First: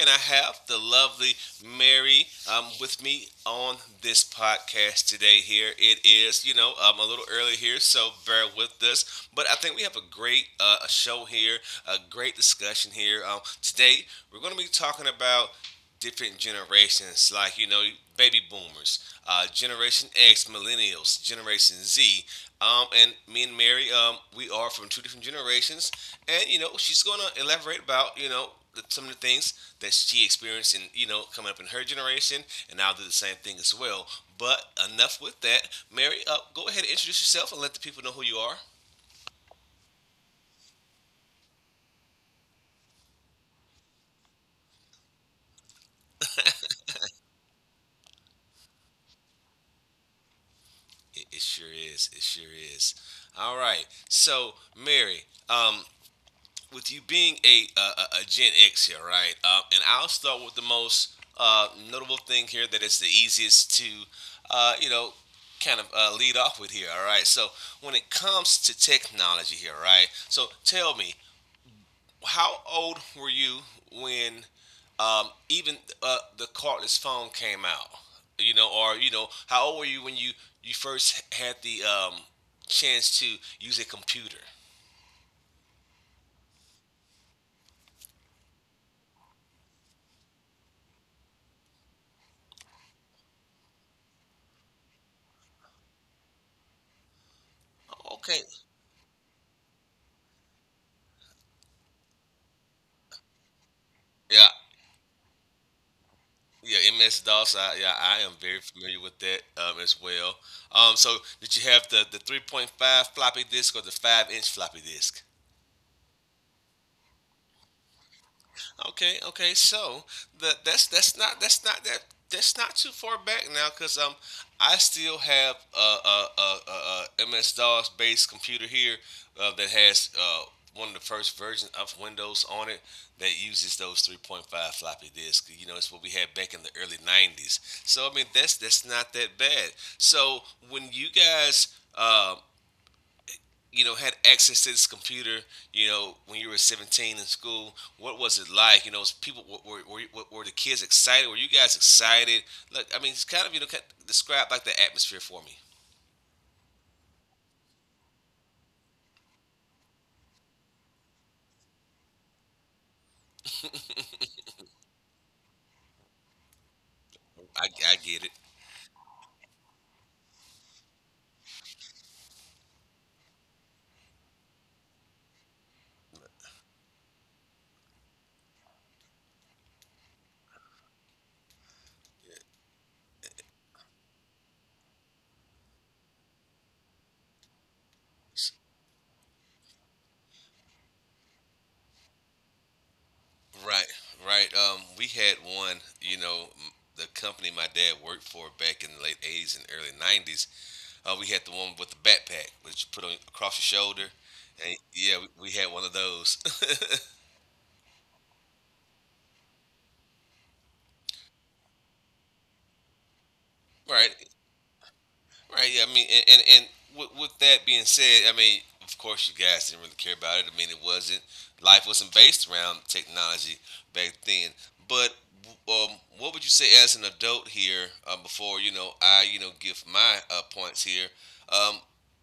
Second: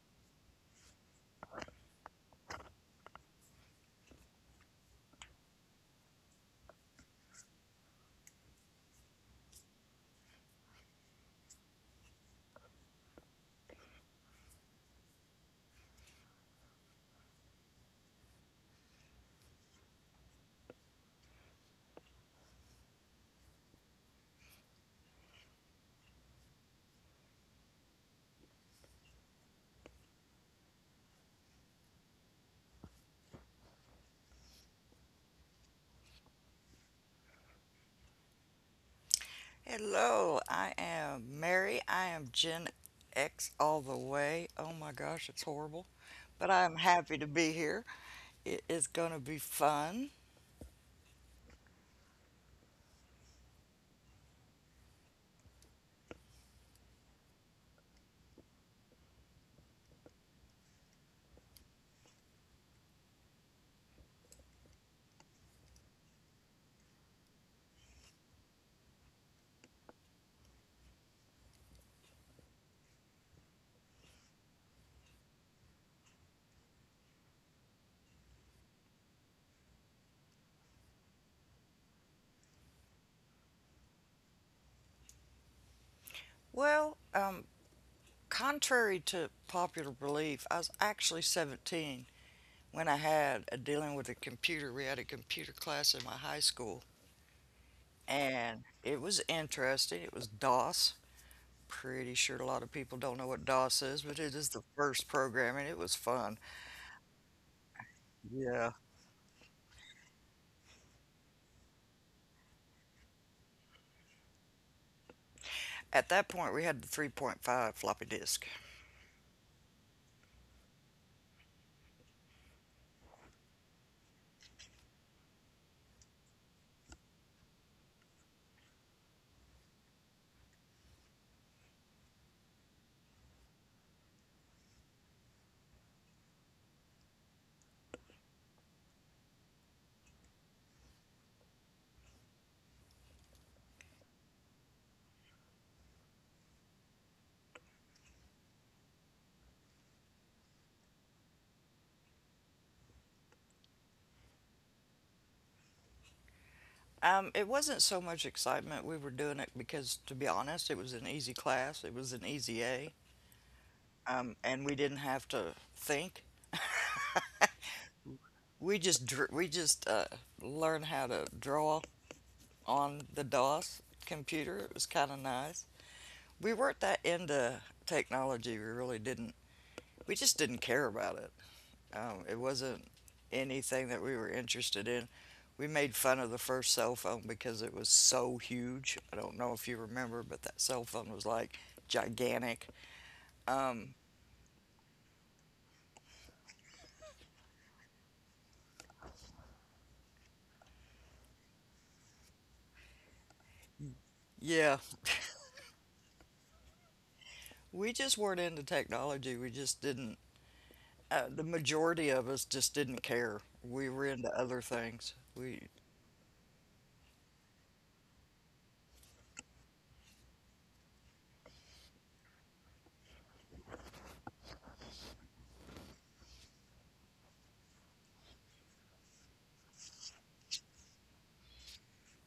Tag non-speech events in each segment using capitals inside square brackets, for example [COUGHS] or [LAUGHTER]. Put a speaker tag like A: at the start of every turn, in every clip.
A: and I have the lovely Mary with me on this podcast today. Here it is, a little early here, so bear with us. But I think we have a great a show here, a great discussion here. Today, we're going to be talking about different generations, like baby boomers, Generation X, millennials, Generation Z, and me and Mary, we are from two different generations, and she's going to elaborate about some of the things that she experienced in coming up in her generation, and I'll do the same thing as well. But enough with that, Mary. Go ahead and introduce yourself and let the people know who you are.
B: Hello, I am Mary. I am Gen X all the way. Oh my gosh, it's horrible. But I'm happy to be here. It is going to be fun.
A: It sure is. It sure is. All right. So Mary, um, with you being a Gen X here, right? And I'll start with the most notable thing here that is the easiest to, uh, you know, kind of lead off with here. All right. So when it comes to technology here, right? So tell me, how old were you when even the cordless phone came out? You know, or you know, how old were you when you first had the chance to use a computer?
B: Well, contrary to popular belief, I was actually 17 when I had a dealing with a computer. We had a computer class in my high school,
A: Okay.
B: and it was interesting. It was DOS. Pretty sure a lot of people don't know what DOS is, but it
A: Yeah.
B: is the first program, and it was fun.
A: Yeah, MS DOS. Yeah, I am very
B: Yeah.
A: familiar with that as well. So, did you have the 3.5 floppy disk or the 5-inch floppy disk?
B: At that point, we had the 3.5 floppy disk.
A: Okay, okay. So that's that's not that's not too far back now because I still have a MS DOS based computer here that has one of the first versions of Windows on it that uses those 3.5 floppy disks. You know, it's what we had back in the early 90s. So I mean, that's not that bad. So when you guys um, you know, had access to this computer, you know, when you were 17 in school? What was it like? You know, was people were the kids excited? Were you guys excited? Look, I mean, it's kind of, you know, kind of describe like the atmosphere for me.
B: It wasn't so much excitement. We were doing it because, to be honest, it was an easy class. It was an easy A, and we didn't have to think.
A: I get it.
B: We just learned how to draw on the DOS computer. It was kind of nice. We weren't that into technology. We really didn't. We just didn't care about it. It wasn't anything that we were interested in. We made fun of the first cell phone because it was so huge. I don't know if you remember, but that cell phone was like gigantic.
A: Right, right. We had one, you know, the company my dad worked for back in the late 80s and early 90s. We had the one with the backpack, which you put on across your shoulder.
B: Yeah,
A: And yeah, we had one of those. [LAUGHS]
B: we just weren't into technology. We just didn't. The majority of us just didn't care. We were
A: Right.
B: into other things. We
A: Right. Yeah. I mean, and with that being said, I mean, of course, you guys didn't really care about it. I mean, it wasn't life wasn't based around technology back then. But what would you say as an adult here, before I give my points here. Um,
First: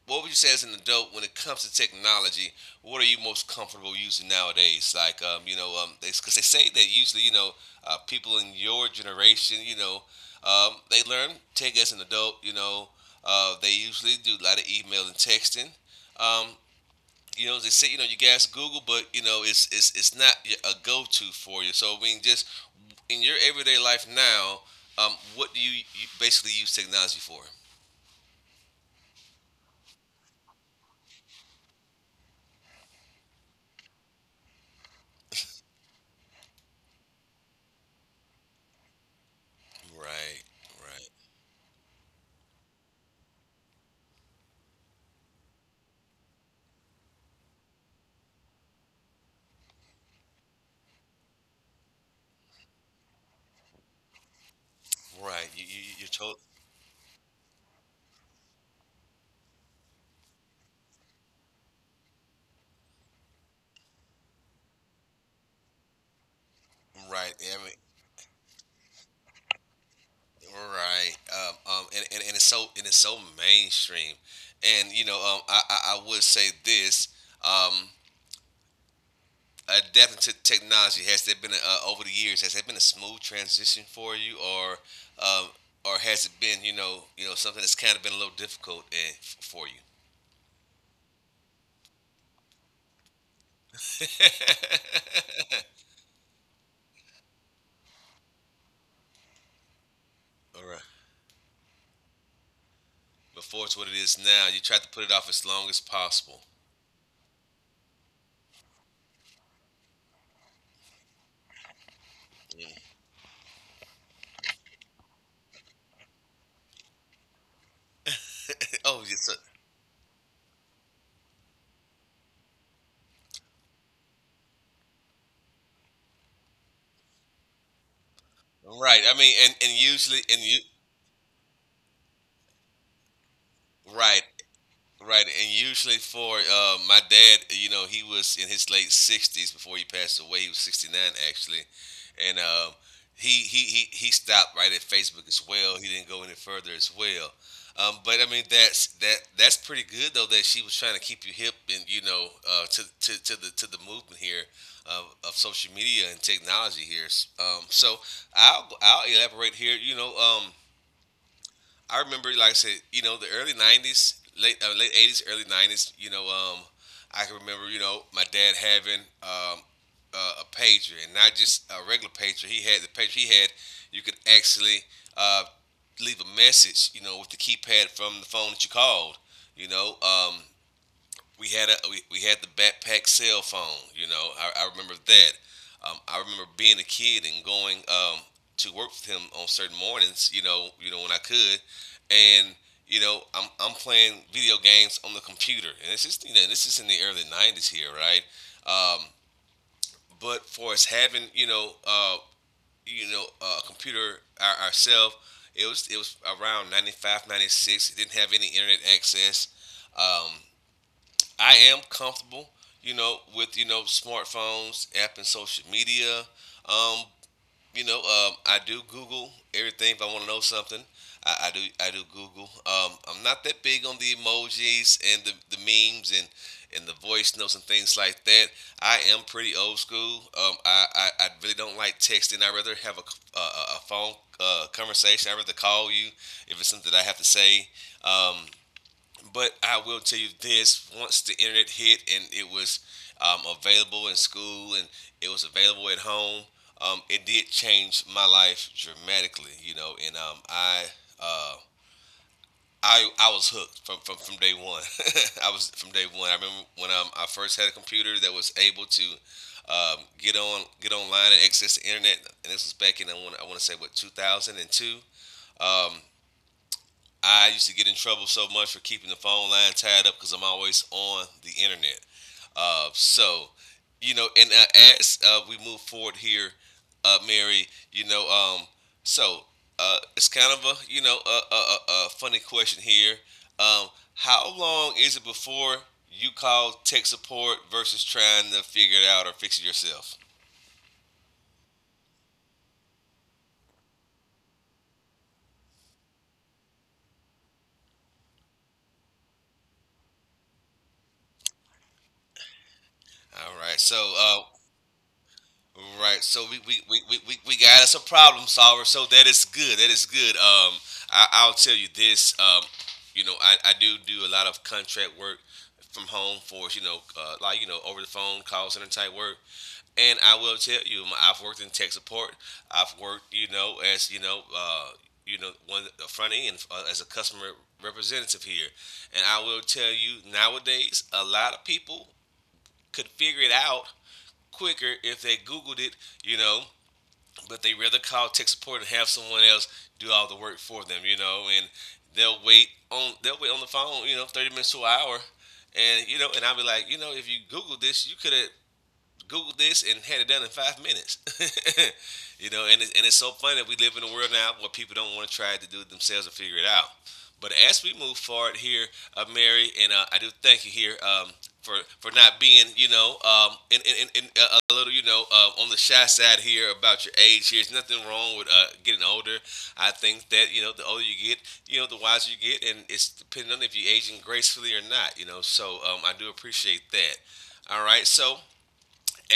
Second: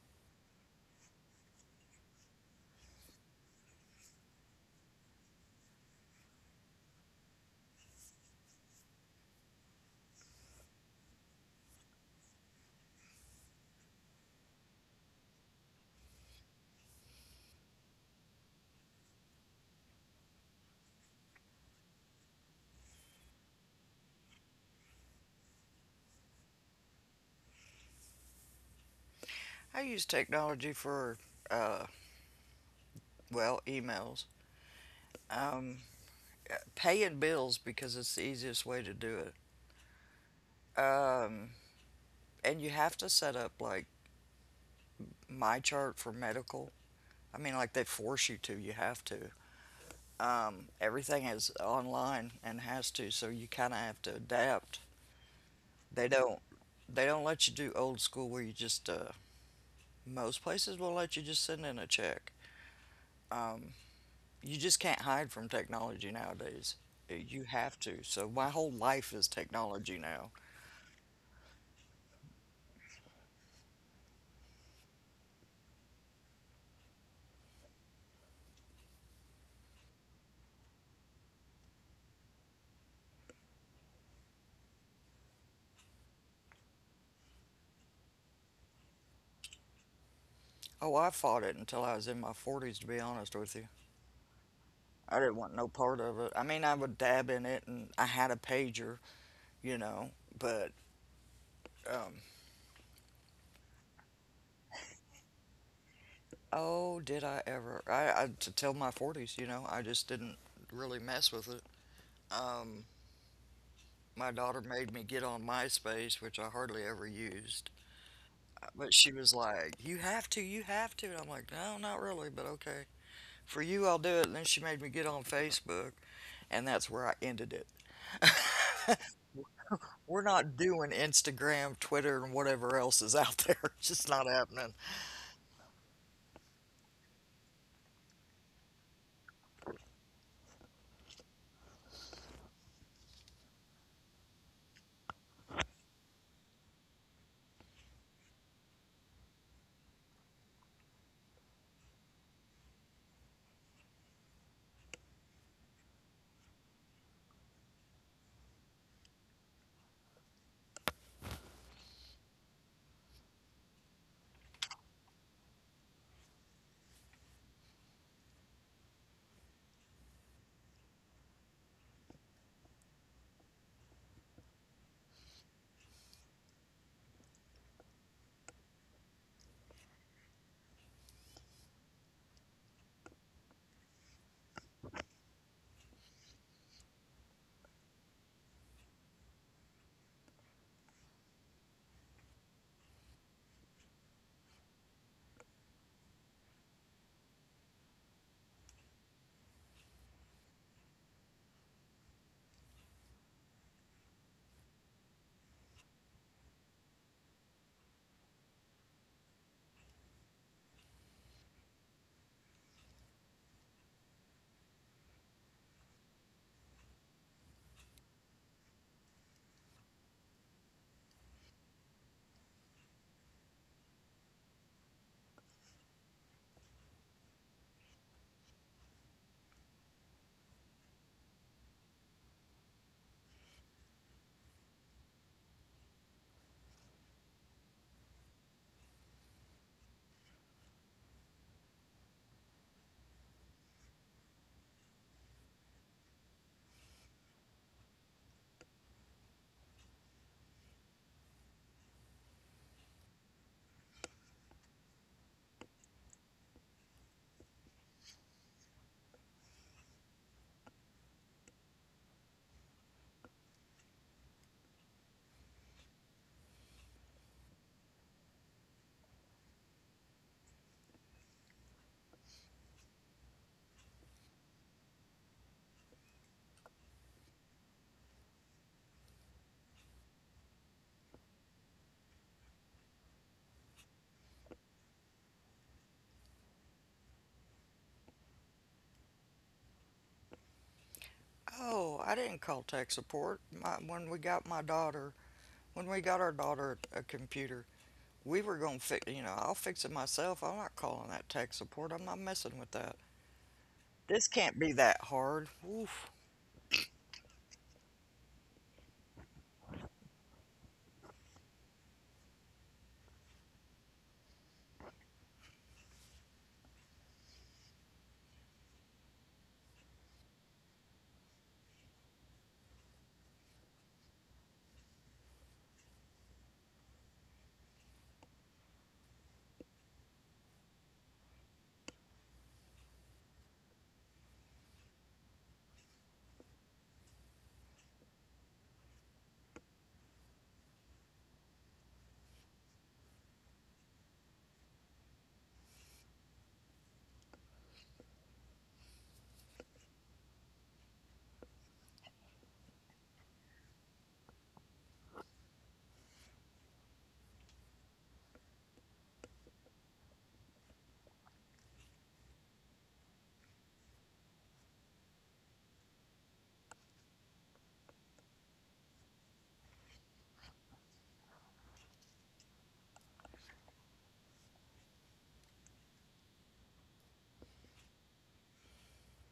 A: what would you say as an adult when it comes to technology what are you most comfortable using nowadays like because they 'cause they say that usually people in your generation they learn tech as an adult they usually do a lot of email and texting, um, you know they say you know you guys google but you know it's not a go-to for you, so I mean just in your everyday life now what do you basically use technology for?
B: I use technology for uh, well, emails, um, paying bills because it's the easiest way to do it.
A: Right, right.
B: Um, and you have to set up like my chart for medical. I mean, like they force you to, you have to. Everything is online and has to, so you kind of have to adapt.
A: Right. You you
B: They
A: you told
B: don't they don't let you do old school where you just most places will let you just send in a check. You just can't hide from technology nowadays. Uh,
A: right.
B: You
A: Yeah, I mean,
B: have to. So my whole life is technology now.
A: right. And it's so mainstream. And you know, I would say this, um adapting to technology, has there been over the years, has there been a smooth transition for you um or has it been, you know, something that's kind of been a little difficult and for you?
B: Oh, I fought it until I was in my 40s, to be honest with you.
A: [LAUGHS]
B: I didn't want no part of it. I mean, I would dab in it and I had a pager, you know,
A: All
B: but
A: right.
B: um,
A: Before it's what it is now, you try to put it off as long as possible.
B: oh, did I ever? I to tell my 40s, you know, I just didn't really mess with it. Um, my daughter made me get on MySpace, which I hardly ever used. But
A: Oh,
B: she
A: yes,
B: was
A: sir.
B: like, "You have to, you have to." And I'm like, "No, not really, but okay. For you, I'll do it." And then she made me get on Facebook, and that's where I ended it.
A: Right. I mean, and, and usually,
B: We're
A: and
B: not
A: you,
B: doing Instagram, Twitter, and whatever else is out there. [LAUGHS] It's just
A: right.
B: not happening.
A: Right, and usually for my dad, you know, he was in his late 60s before he passed away. He was 69 actually, and he stopped right at Facebook as well. He didn't go any further as well. But I mean, that that's pretty good though that she was trying to keep you hip and you know to to the movement here of social media and technology here. So I'll elaborate here. You know. I remember, like I said, you know, the early '90s, late '80s, early '90s. You know, I can remember, you know, my dad having a pager, and not just a regular pager. He had the pager he had. You could actually uh, leave a message, you know, with the keypad from the phone that you called. You know, we had we had the backpack cell phone. You know, I remember that. I remember being a kid and going to work with him on certain mornings. You know when I could, and you know I'm playing video games on the computer, and this is you know this is in the early '90s here, right? Um, but for us having you know you know a computer ourselves, it was around 95, 96. It didn't have any internet access. Um, I am comfortable, you know, with you know smartphones, app, and social media. Um, you know, I do Google everything if I want to know something. I do Google. I'm not that big on the emojis and the memes and the voice notes and things like that. I am pretty old school. I really don't like texting. I rather have a phone conversation. I rather call you if it's something that I have to say. Um, but I will tell you this: once the internet hit and it was available in school and it was available at home, it did change my life dramatically. You know, Uh, I was hooked from day one. [LAUGHS] I was from day one. I remember when I first had a computer that was able to get online and access the internet, and this was back in I want to say what 2002. Um, I used to get in trouble so much for keeping the phone line tied up because I'm always on the internet. So, you know, and as we move forward here, Mary, you know, so it's kind of a you know funny question here. Um, how long is it before you call tech support versus trying to figure it out or fix it yourself?
B: Oh, I didn't call tech support. When we got our daughter a computer, we were going to fix, you know, I'll fix it myself. I'm not calling that tech support. I'm not messing with that.
A: All right, so
B: This can't be that hard. Oof.
A: Right. So we got us a problem solver. So that is good. That is good. I'll tell you this. You know, I do do a lot of contract work from home for you know, like you know, over the phone call center type work. And I will tell you, I've worked in tech support. I've worked, you know, as you know, one of the front end as a customer representative here. And I will tell you, nowadays, a lot of people could figure it out quicker if they googled it you know but they rather call tech support and have someone else do all the work for them, you know, and they'll wait on the phone, you know, 30 minutes to an hour, and you know, and I'll be like, you know, if you Google this, you could have Google this and had it done in 5 minutes. [LAUGHS] You know, and and it's so funny that we live in a world now where people don't want to try to do it themselves and figure it out. But as we move forward here, Mary, and I do thank you here for for not being, you know, in a little, you know, on the shy side here about your age here. There's nothing wrong with getting older. I think that, you know, the older you get, you know, the wiser you get, and it's depending on if you're aging gracefully or not, you know. So I do appreciate that. All right, so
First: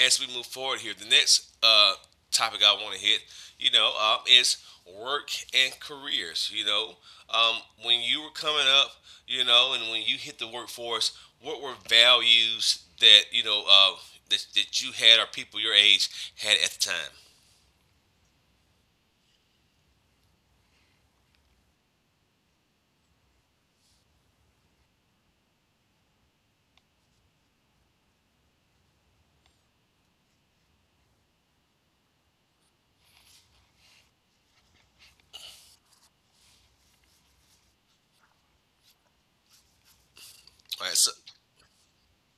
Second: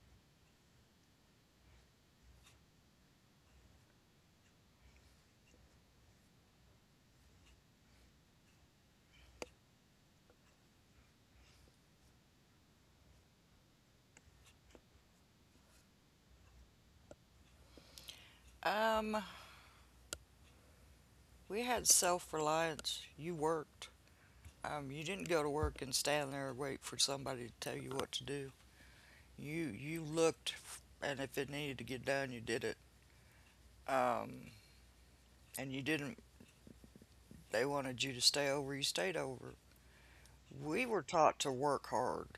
A: as we move forward here, the next topic I want to hit, is work and careers. Um, when you were coming up, you know, and when you hit the workforce, what were values that that you had or people your age had at the time?
B: Um, we had self reliance. You worked. You didn't go to work and stand there and wait for somebody to tell you what to do. You looked, and if it needed to get done, you did it. Um, and you didn't. They wanted you to stay over. You stayed over. We
A: All right,
B: were
A: so
B: taught to work hard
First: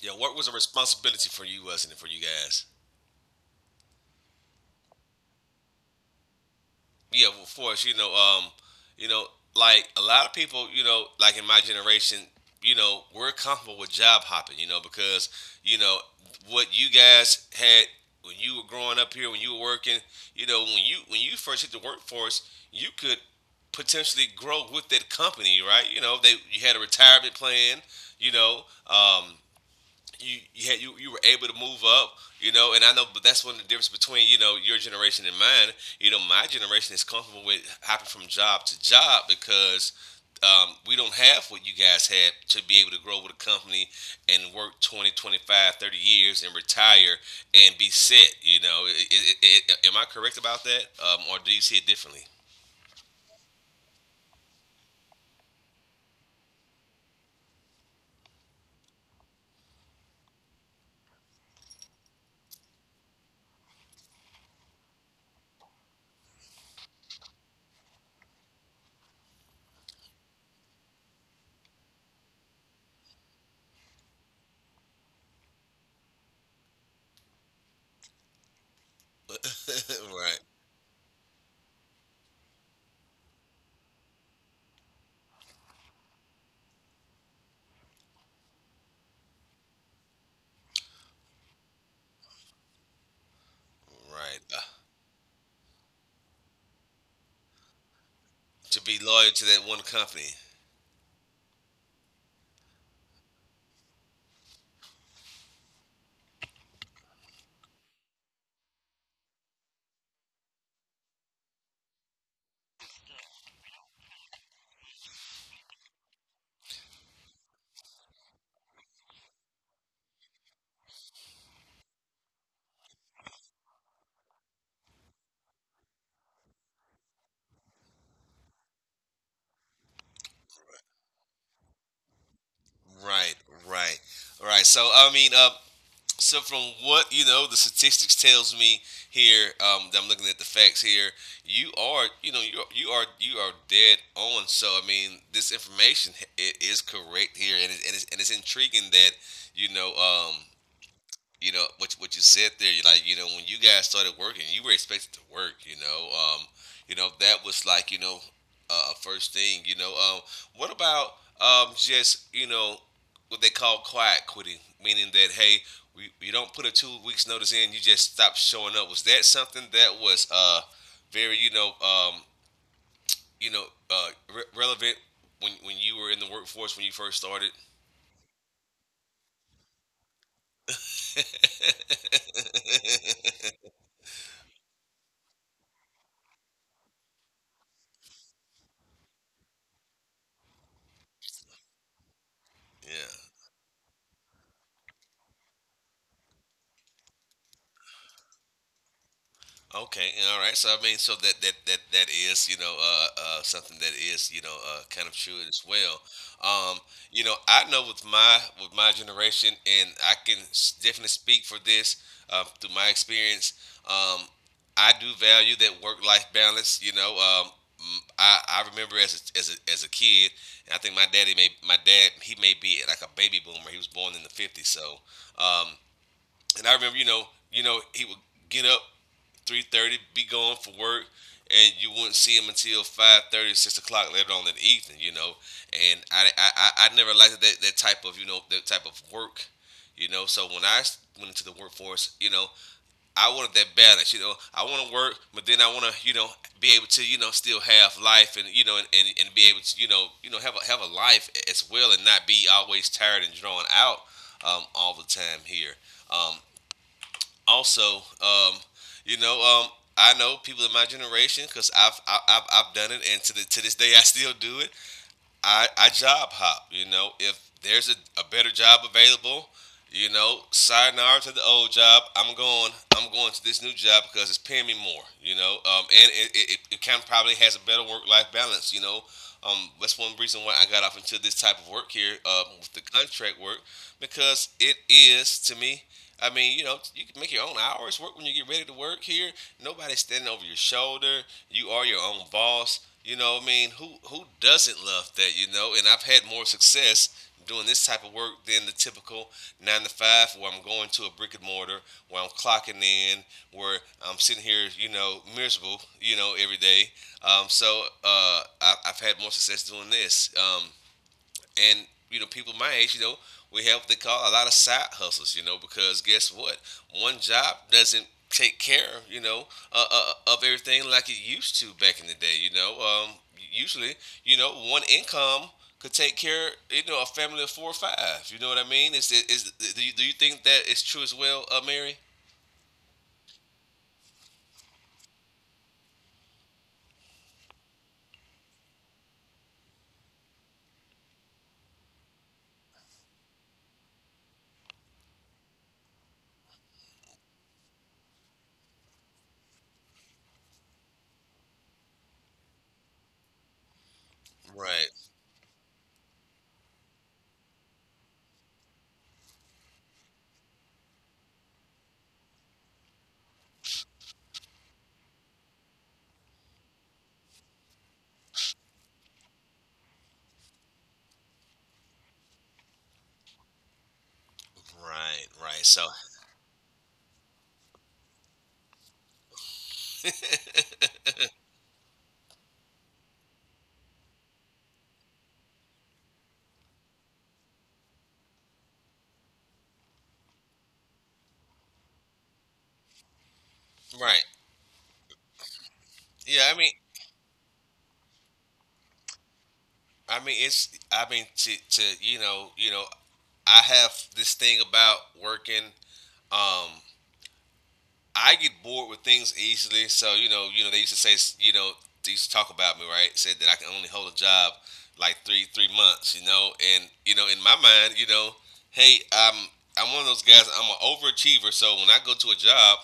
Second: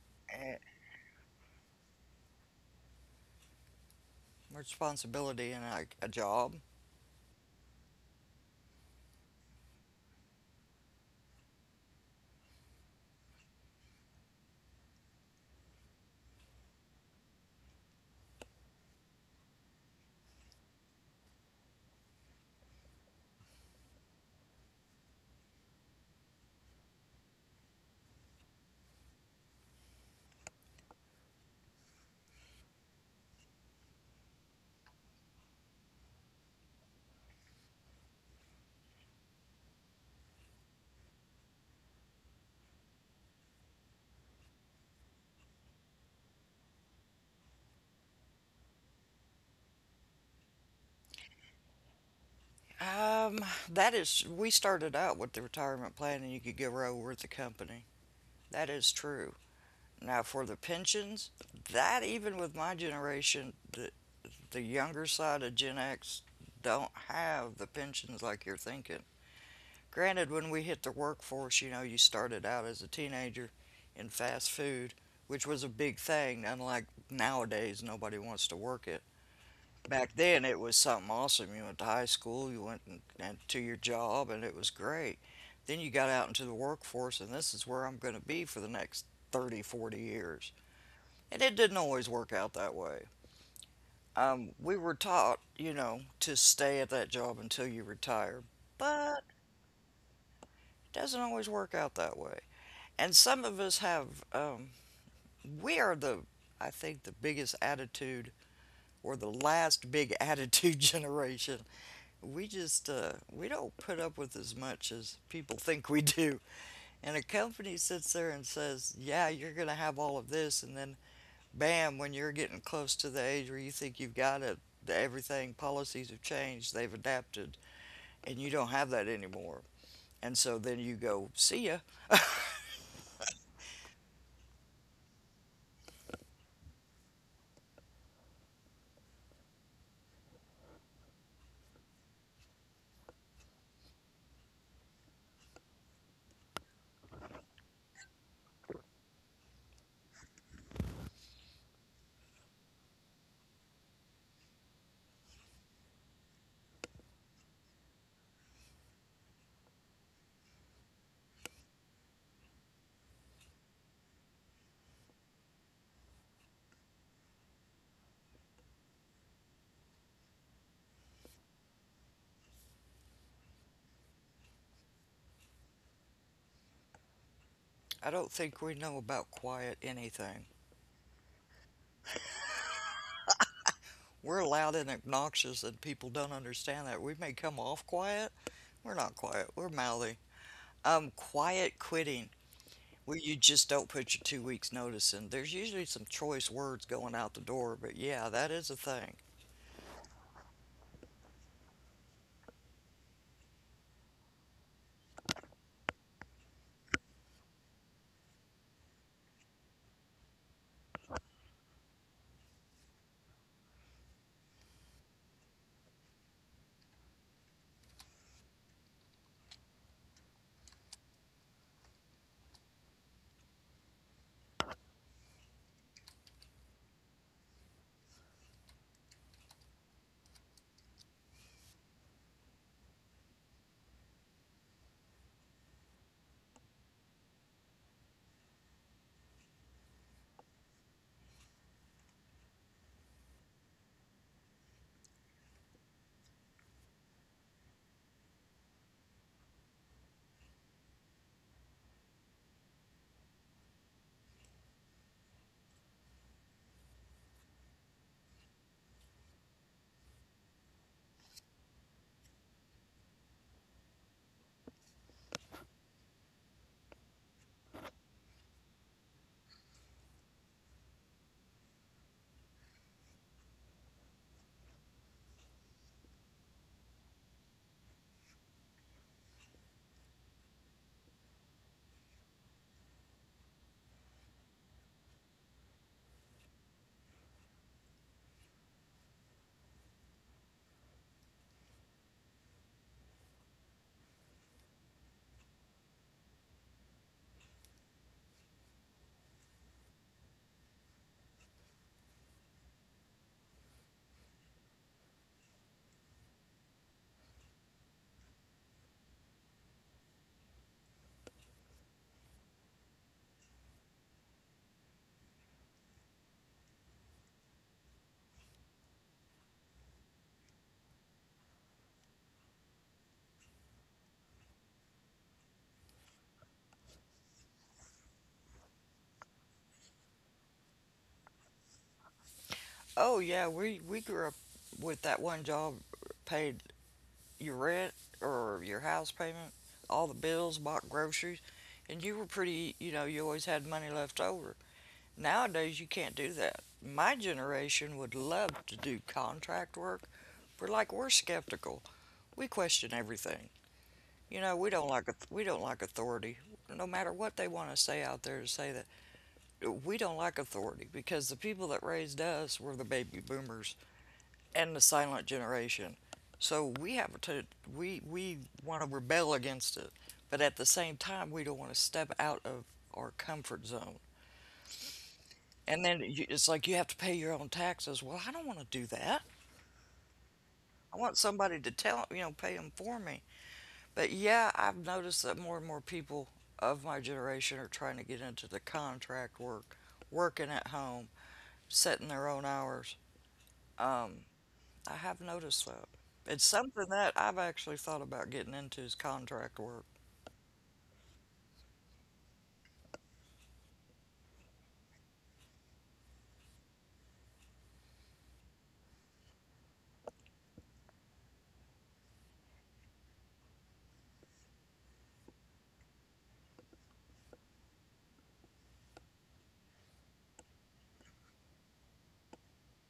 A: yeah, what was a
B: and
A: responsibility for you, wasn't it, for you guys?
B: responsibility in a job.
A: Yeah, well, of course, you know, like a lot of people, you know, like in my generation, you know, we're comfortable with job hopping, you know, because you know what you guys had when you were growing up here, when you were working, you know, when you first hit the workforce, you could potentially grow with that company, right? You know, they you had a retirement plan, you know, um, you you, had, you were able to move up, you know, and I know, but that's one of the difference between you know your generation and mine. You know, my generation is comfortable with hopping from job to job because we don't have what you guys had to be able to grow with a company and work 20, 25 30 years and retire and be set. You know, am I correct about that, or do you see it differently?
B: Um, that is, we started out with the retirement plan and you could get row with the company. That is true. Now, for the pensions, that even with my generation, the younger side of Gen X don't have the pensions like you're thinking. Granted, when we hit the workforce, you know, you started out as a teenager in fast food, which was a big thing, unlike nowadays, nobody wants to work it.
A: [LAUGHS]
B: Back
A: Right,
B: then it was something awesome. You went to high school, you went and to your job, and it was great. Then you got out into the workforce, and this is where I'm going to be for the next 30, 40 years. And it didn't always work out that way.
A: right.
B: We were taught, you know, to stay at that job until you retire,
A: To be
B: but
A: loyal to that one company.
B: it doesn't always work out that way. And some of us have, we are the, I think, the biggest attitude or the last big attitude [LAUGHS] generation. We don't put up with as much as people think we do, and a company sits there and says, "Yeah, you're going to have all of this," and then bam, when you're getting close to the age where you think you've got it, everything, policies have changed, they've adapted, and you don't have that anymore, and so then you go, see ya.
A: Right, right, right. So I mean, so from what you know, the statistics tells me here that I'm looking at the facts here. You are, you know, you are dead on. So I mean, this information it is correct here, and it's, and it's intriguing that you know um, you know what you said there. You like you know when you guys started working, you were expected to work. You know that was like first thing. What about just you know what they call quiet quitting, meaning that hey, you don't put a 2 weeks notice in, you just stop showing up. Was that something that was very you know uh, relevant when you were in the workforce when you first started?
B: I don't think we know about quiet anything.
A: [LAUGHS]
B: We're loud and obnoxious, and people don't understand that we may come off quiet. We're not quiet, we're mouthy. Quiet quitting, where you
A: Yeah.
B: just don't put your 2 weeks notice in. There's usually some choice words going out the door, but yeah, that is a thing.
A: Okay, all right. So I mean, so that is something that is kind of true as well. Um, you know, I know with my generation, and I can definitely speak for this through my experience. Um, I do value that work life balance. You know, I remember as as a kid, and I think my dad he may be like a baby boomer. He was born in the '50s, so um, and I remember he would get up 3:30, be going for work, and you wouldn't see him until 5:30, 6 o'clock later on in the evening, you know. And I never liked that, that type of, you know, that type of work, you know. So when I went into the workforce, you know, I wanted that balance, you know. I want to work, but then I want to, you know, be able to, you know, still have life and, you know, and be able to, you know, have a life as well and not be always tired and drawn out all the time here. Um, also, um, you know, um, I know people in my generation because I've, I- I've done it, and to this day I still do it. I job hop. You know, if there's a better job available, you know, sayonara to the old job. I'm going. I'm going to this new job because it's paying me more. You know, and it kind of probably has a better work life balance. You know, that's one reason why I got off into this type of work here with the contract work because it is to me. I mean, you know, you can make your own hours work when you get ready to work here. Nobody's standing over your shoulder. You are your own boss. You know, what I mean, who doesn't love that? You know, and I've had more success doing this type of work than the typical nine to five where I'm going to a brick and mortar, where I'm clocking in, where I'm sitting here, you know, miserable, you know, every day. So I've had more success doing this. And you know, people my age, you know, we have what they call a lot of side hustles, you know, because guess what? One job doesn't take care, you know, of everything like it used to back in the day. You know, usually, you know, one income could take care, you know, a family of four or five. You know what I mean? Is do you think that is true as well, Mary?
B: Oh yeah, we grew up with that one job paid your rent or your house payment, all the bills, bought groceries, and you were pretty, you know, you always had money left over. Nowadays you can't do that. My generation would love to do contract work, but like we're skeptical. We question everything. You know, we don't
A: Right,
B: like we don't like authority. No matter what they want to say out there to say that we don't like authority, because the people that raised us were the baby boomers and the silent generation. So we have to, we want to rebel against it, but at the same time we don't want to step out of our comfort zone.
A: right, right.
B: And
A: So,
B: then you, it's like you have to pay your own taxes. Well, I don't want to do that. I want somebody to tell pay them for me. But yeah, I've noticed that more and more people of my generation are trying to get into the contract work, working at home, setting their own hours. Um,
A: right,
B: I have noticed that. It's
A: yeah.
B: something that I've actually thought about getting into is contract work.
A: I mean, it's. I mean, to you know, I have this thing about working. Um, I get bored with things easily, so you know, they used to say, you know, they used to talk about me, right? Said that I can only hold a job like three months, you know, and you know, in my mind, you know, hey, I'm one of those guys. I'm an overachiever, so when I go to a job,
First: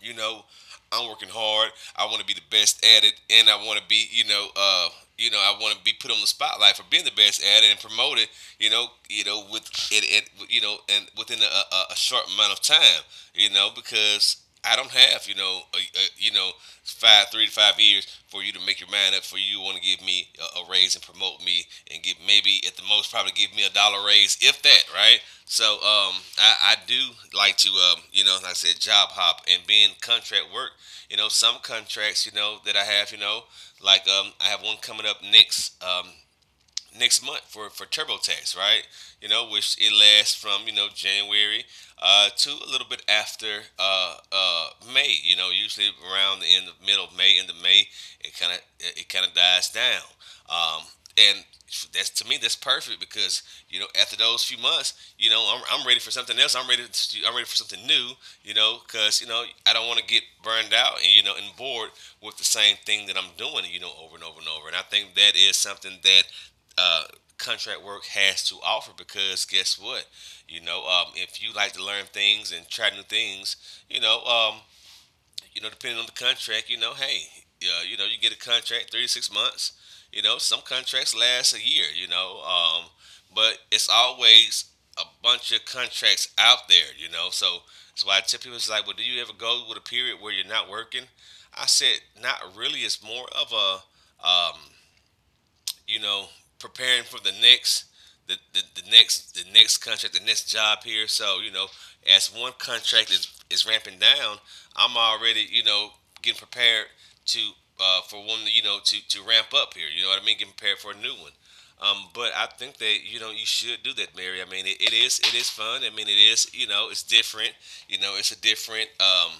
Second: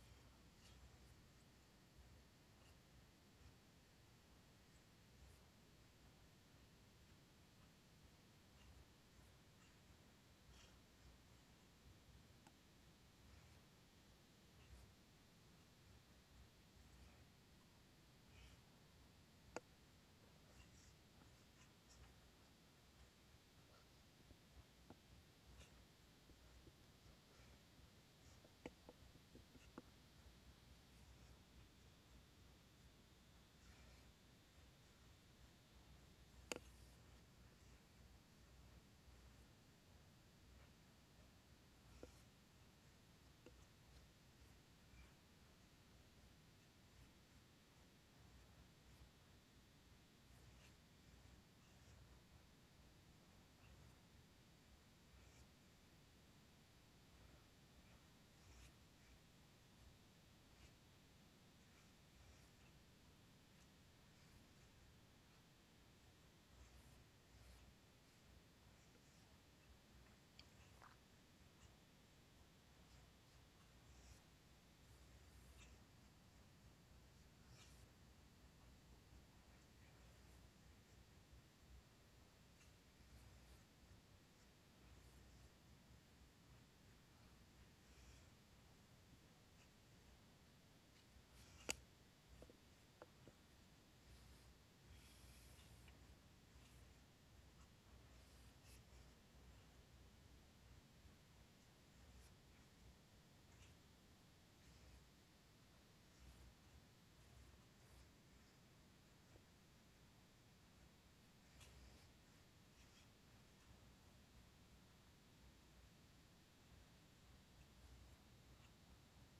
A: you know, I'm working hard. I want to be the best at it, and I want to be, you know, I want to be put on the spotlight for being the best at it and promoted, with it, it you know, and within a short amount of time, you know, because I don't have, you know, you know, five, 3 to 5 years for you to make your mind up. For you want to give me a raise and promote me, and give maybe at the most probably give me a dollar raise, if that, right? So I do like to, you know, like I said, job hop and being contract work you know, some contracts, you know, that I have, you know, like I have one coming up next next month for TurboTax, right? You know, which it lasts from you know January to a little bit after May. You know, usually around the end of middle of May, end of May, it kind of dies down. Um, and that's to me that's perfect because you know after those few months you know I'm ready for something else. I'm ready for something new, you know, because you know I don't want to get burned out and you know and bored with the same thing that I'm doing you know over and over and over, and I think that is something that uh, contract work has to offer because guess what? You know, if you like to learn things and try new things, you know, um, you know, depending on the contract, you know, hey, you know, you get a contract 3 to 6 months. You know, some contracts last a year. You know, but it's always a bunch of contracts out there. You know, so that's why I tell people it's like, well, do you ever go with a period where you're not working? I said, not really. It's more of a you know, preparing for the next the next contract, the next job here. So, you know, as one contract is ramping down, I'm already, you know, getting prepared to for one, you know, to ramp up here. You know what I mean? Getting prepared for a new one. But I think that you know you should do that, Mary. I mean, it is fun. I mean, it is you know it's different. You know, it's a different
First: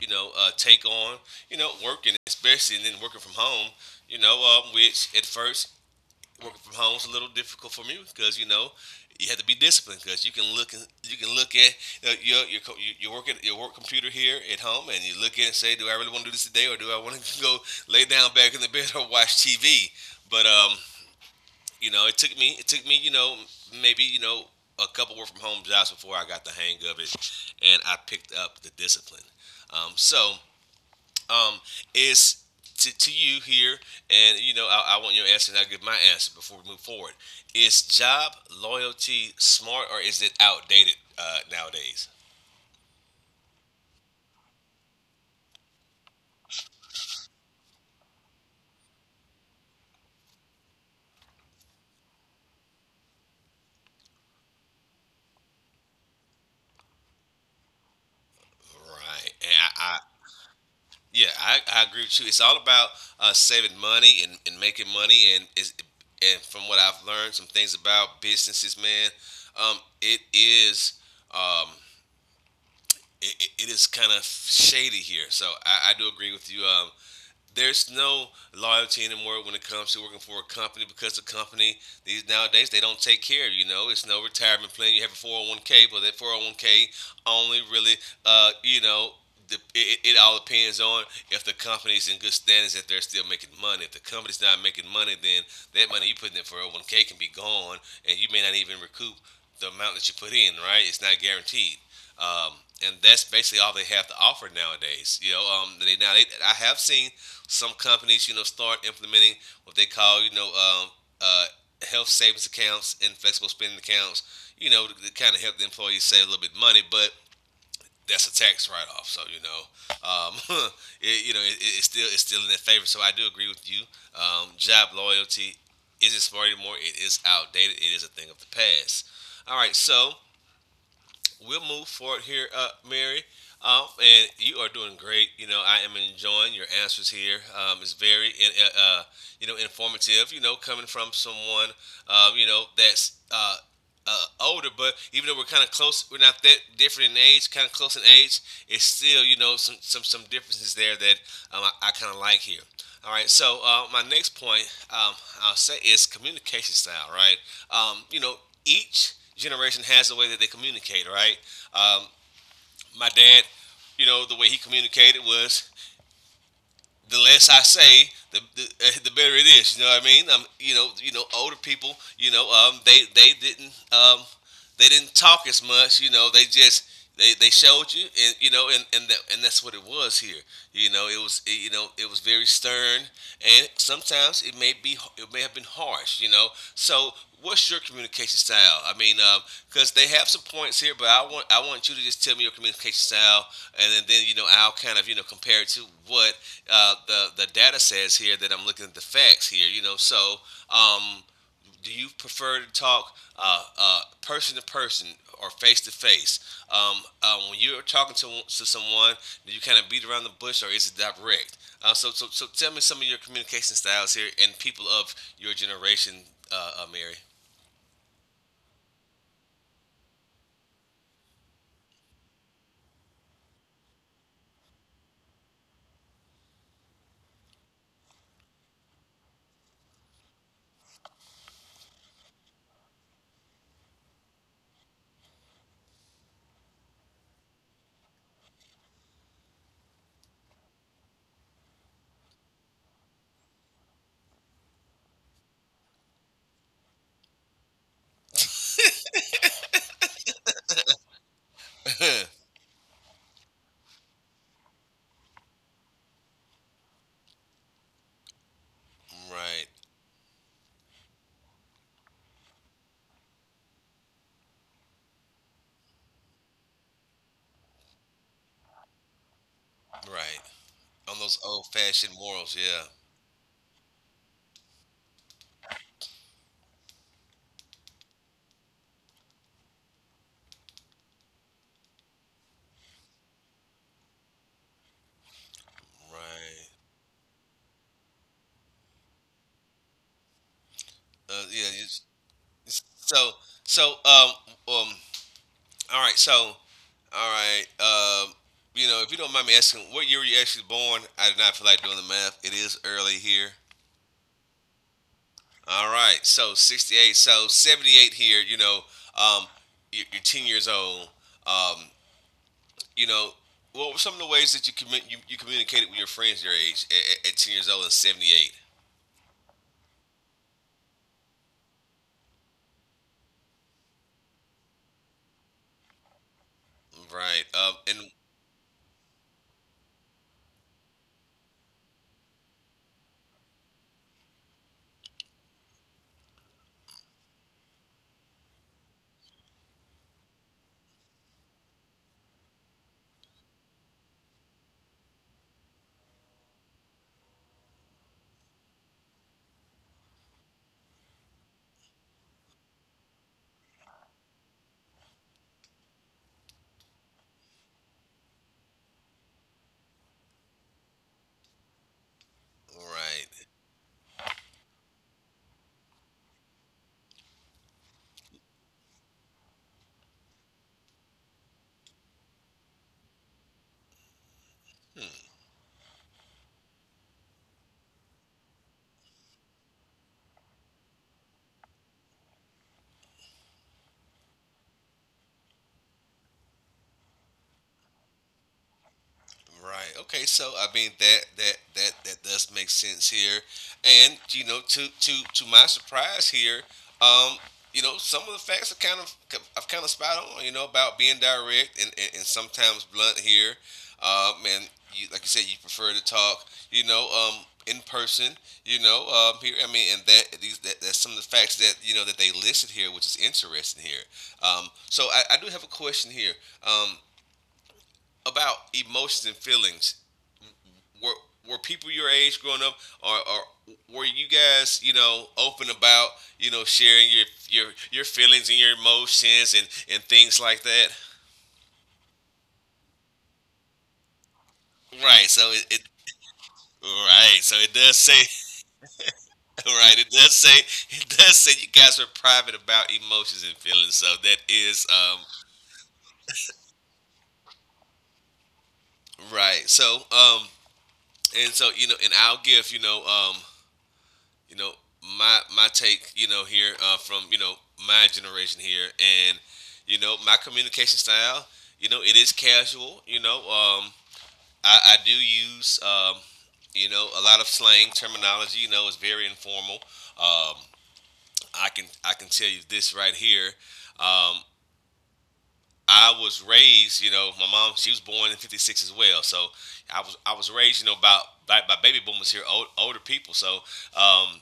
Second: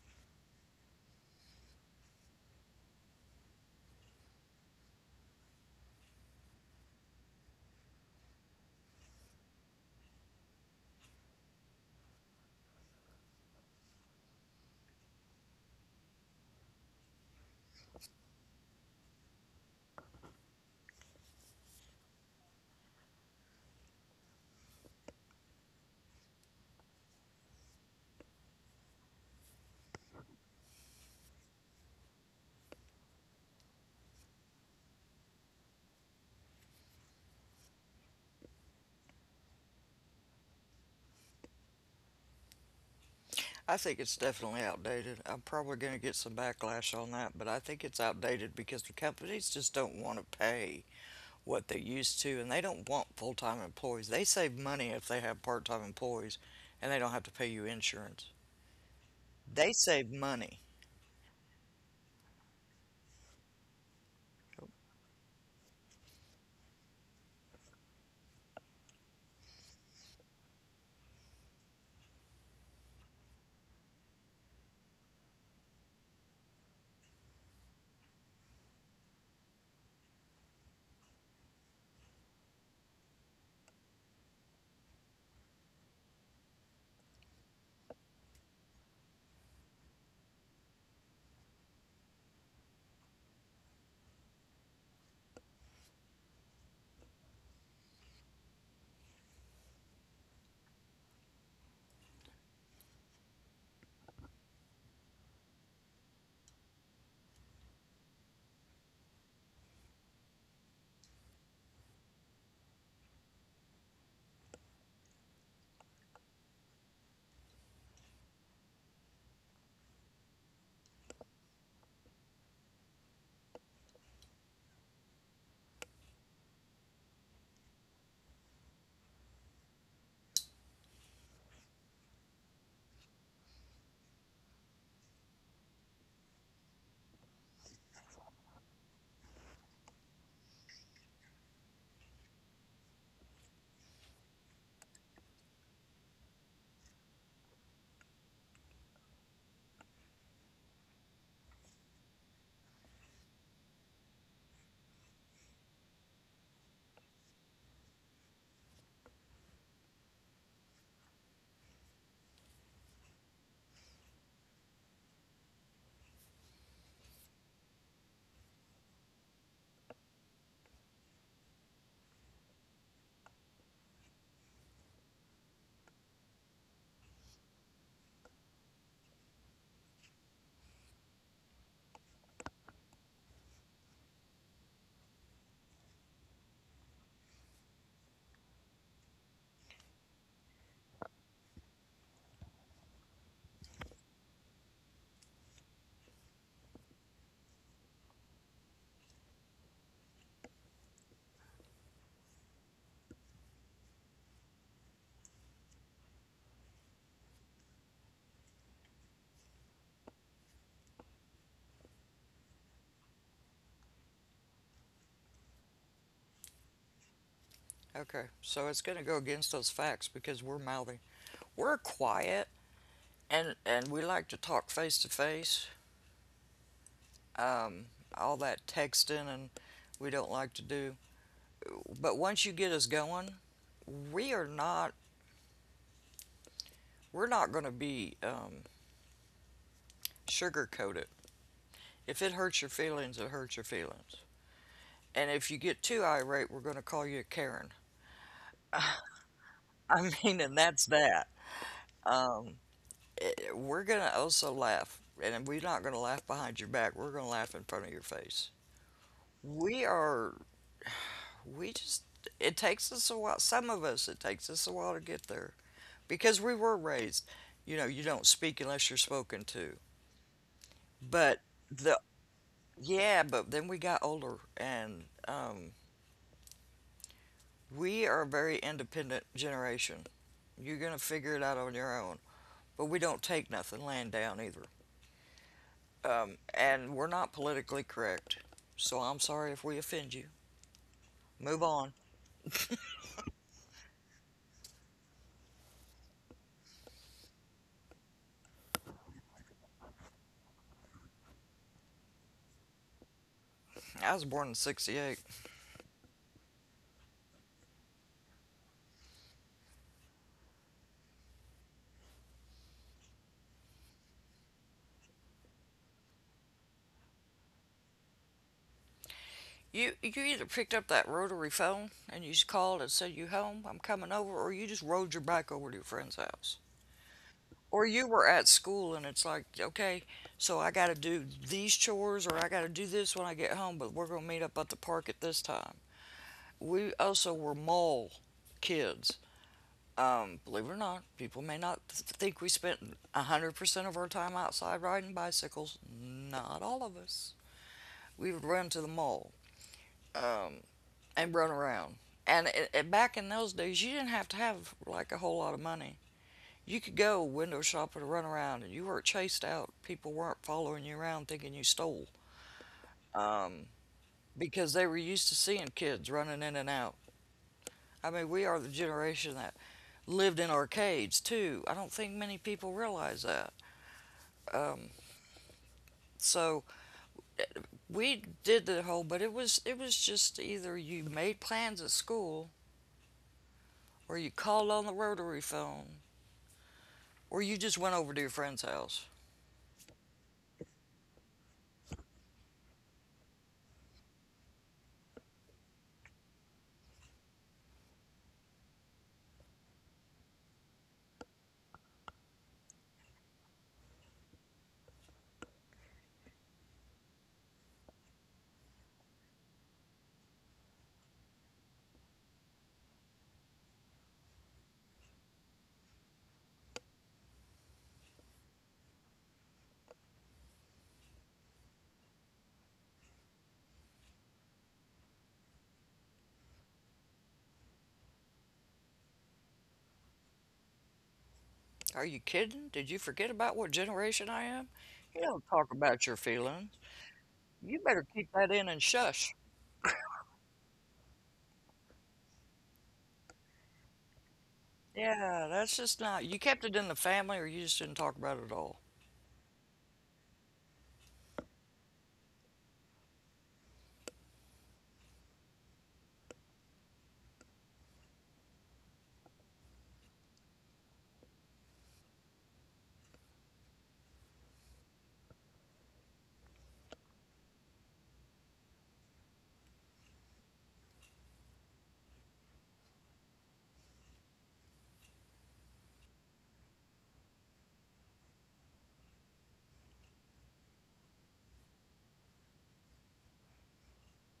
A: you know take on you know working, especially and then working from home. You know, which at first working from home is a little difficult for me because you know you have to be disciplined because you can look at you know, your work at your work computer here at home and you look at it and say, do I really want to do this today or do I want to [LAUGHS] go lay down back in the bed or watch TV? But it took me maybe a couple work from home jobs before I got the hang of it, and I picked up the discipline. So um, is to you here, and I want your answer, and I'll give my answer before we move forward. Is job loyalty smart, or is it outdated nowadays?
B: I think it's definitely outdated. I'm probably going to get some backlash on that, but I think it's outdated because the companies just don't want to pay what they used to, and they don't want full time employees. They save money if they have part time employees and they don't have to pay you insurance.
A: Right. And
B: They
A: I,
B: saved money.
A: yeah, I agree with you. It's all about saving money, and making money, and is and from what I've learned, some things about businesses, man, um, it is um, it is kind of shady here. So I do agree with you. There's no loyalty anymore when it comes to working for a company, because these nowadays, they don't take care. You know, it's no retirement plan. You have a 401k, but that 401k only really, uh, you know, it all depends on if the company's in good standings, if they're still making money. If the company's not making money, then that money you put in that 401k can be gone, and you may not even recoup the amount that you put in. Right? It's not guaranteed. Um, and that's basically all they have to offer nowadays. I have seen some companies, start implementing what they call, uh, health savings accounts and flexible spending accounts, to kind of help the employees save a little bit of money, but that's a tax write-off. So, um, [LAUGHS] it, you know, it, it's still in their favor. So I do agree with you. Job loyalty isn't smart anymore. It is outdated. It is a thing of the past. All right. So, yes, we'll move forward here, Mary. And you are doing great. I am enjoying your answers here. It's very, informative. Coming from someone, that's older, but even though we're kind of close, we're not that different in age. Kind of close in age, it's still, some differences there that I kind of like here. All right. So, my next point, I'll say, is communication style. Right. Um, you know, each generation has a way that they communicate. Right. Um, my dad, the way he communicated was, the less I say, [LAUGHS] the better it is. You know what I mean? Older people, they didn't talk as much. You know, they just, they showed you, and and that's what it was here. It was, it, you know it was very stern, and sometimes it may have been harsh. So, what's your communication style? I mean, because they have some points here, but I want you to just tell me your communication style, and then I'll kind of compare it to what the data says here, that I'm looking at the facts here. So um, do you prefer to talk person to person or face to face? Um, When you're talking to someone, do you kind of beat around the bush, or is it direct? So, tell me some of your communication styles here and people of your generation, Mary.
B: Okay, so it's going to go against those facts because we're mouthy. We're quiet, and we like to talk face to face. Um, all that texting and we don't like to do. But once you get us going, we are not we're not going to be coated. If it hurts your feelings, it hurts your feelings. And if you get too irate, we're going to call you a Karen. [LAUGHS] I mean, and that's that. Um, we're going to also laugh, and we're not going to laugh behind your back. We're going to laugh in front of your face.
A: Right,
B: We are, we just, it takes us a while. Some of us, it takes us a while to get there because we were raised, you know, you don't speak unless you're spoken to.
A: right. On those
B: But
A: old
B: the,
A: fashioned morals, yeah.
B: yeah, but then we got older and we are a very independent generation. You're going to figure it out on your own. But we don't take nothing laying down either. Um,
A: Right.
B: and we're not politically correct, so I'm sorry if we offend you. Move
A: Yeah.
B: on.
A: It's- so, so, um, um, All right, so, all right, you know, if you don't mind me asking, what year were you actually born? I did not feel like doing the math. It is early here.
B: I was born in '68.
A: All right, so 68, so 78 here, um, you're 10 years old. Um, you know, what were some of the ways that you communicated with your friends your age at 10 years old and 78?
B: You either picked up that rotary phone and you just called and said, you home, I'm coming over, or you just rode your bike over to your friend's house,
A: Right.
B: or you were at school and it's like, okay, so I got to do these chores or I got to do this when I get home, but we're gonna meet up at the park at this time. We also were mall kids. Believe it or not, people may not think we spent 100% of our time outside riding bicycles. Not all of us. We would run to the mall um, and run around. And back in those days, you didn't have to have like a whole lot of money. You could go window shopping and run around, and you weren't chased out. People weren't following you around thinking you stole
A: Right.
B: um, because they were used to seeing kids running in and out. I mean, we are the generation that lived in arcades too. I don't think many people realize that. So we did the whole, but it was just either you made plans at school, or you called on the rotary phone, or you just went over to your friend's house.
A: Right. Okay. So I mean, that does make sense here, and to my surprise here, um, some of the facts are kind of — I've kind of spot on. You know, about being direct, and sometimes blunt here, and you like you said, you prefer to talk. In person. You know, here I mean, and that these that, that's some of the facts that that they listed here, which is interesting here. So I do have a question here. Um. About emotions and feelings, were were people your age growing up, or were you guys, open about, sharing your feelings and your emotions and things like that?
B: Are you kidding? Did you forget about what generation I am? You
A: Right.
B: don't
A: So it.
B: talk
A: It
B: about your feelings.
A: Right, so it
B: You
A: does
B: better
A: say,
B: keep that in and shush.
A: [LAUGHS] right, it does say, it does say you guys are private about emotions and feelings. So that is,
B: Yeah, that's just not. You kept it in the family, or you just didn't talk about it at all.
A: right. So, and so, and I'll give, you know my take, here, from, my generation here, and my communication style. It is casual. I do use, a lot of slang terminology. It's very informal. um, I can tell you this right here. um, I was raised, my mom, she was born in 56 as well. So I was raised, about by baby boomers here, older people. So, um,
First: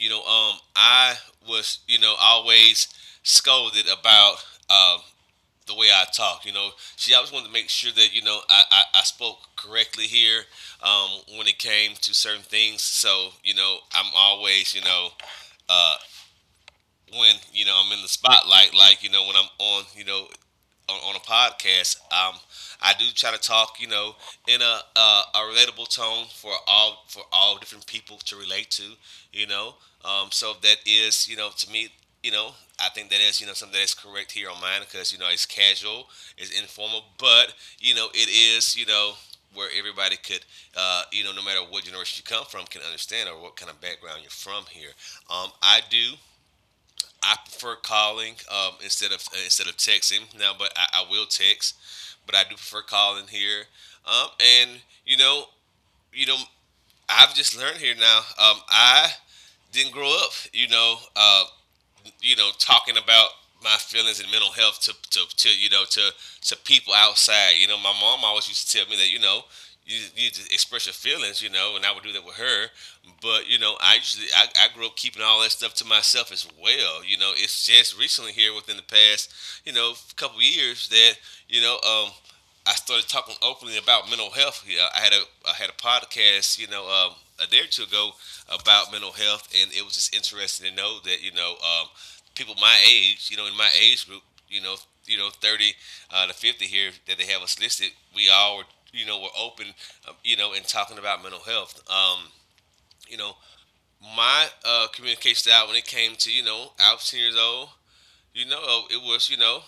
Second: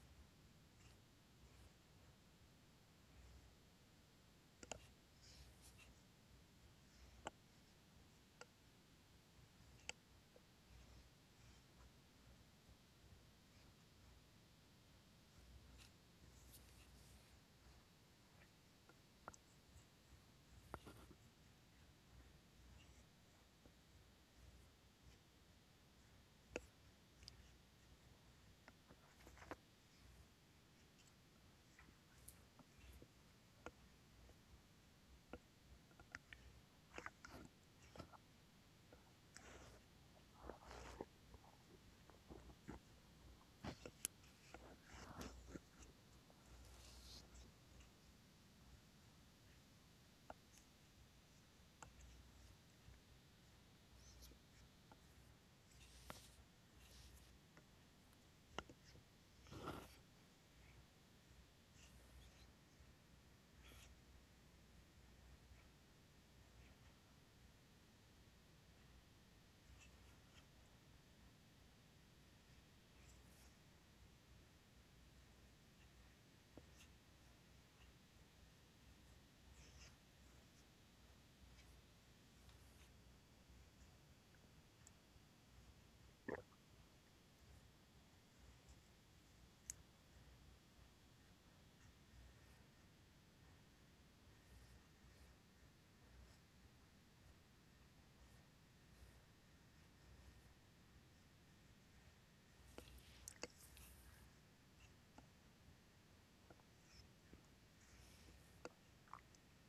A: I was, always scolded about, um, the way I talk. You know, she always wanted to make sure that I spoke correctly here, when it came to certain things. So, I'm always, uh, when I'm in the spotlight, like when I'm on, on a podcast. I do try to talk, in a relatable tone for all different people to relate to, you know. So that is, to me, you know, I think that is, something that is correct here on mine, because it's casual, it's informal, but it is, where everybody could, no matter what generation you come from, can understand, or what kind of background you're from here. Um, I do I prefer calling, instead of, texting now, but I will text, but I do prefer calling here. And you know, you know, I've just learned here now. I didn't grow up, talking about my feelings and mental health, to people outside. You know, my mom always used to tell me that, you need to express your feelings, and I would do that with her. But I grew up keeping all that stuff to myself as well. It's just recently here, within the past, couple years that, you know, um, I started talking openly about mental health. I had a podcast, a day or two ago, about mental health, and it was just interesting to know that, people my age, in my age group, you know, 30 to 50 here, that they have us listed. We all were, were open, and talking about mental health. You know, my communication style when it came to, I was 10 years old. It was,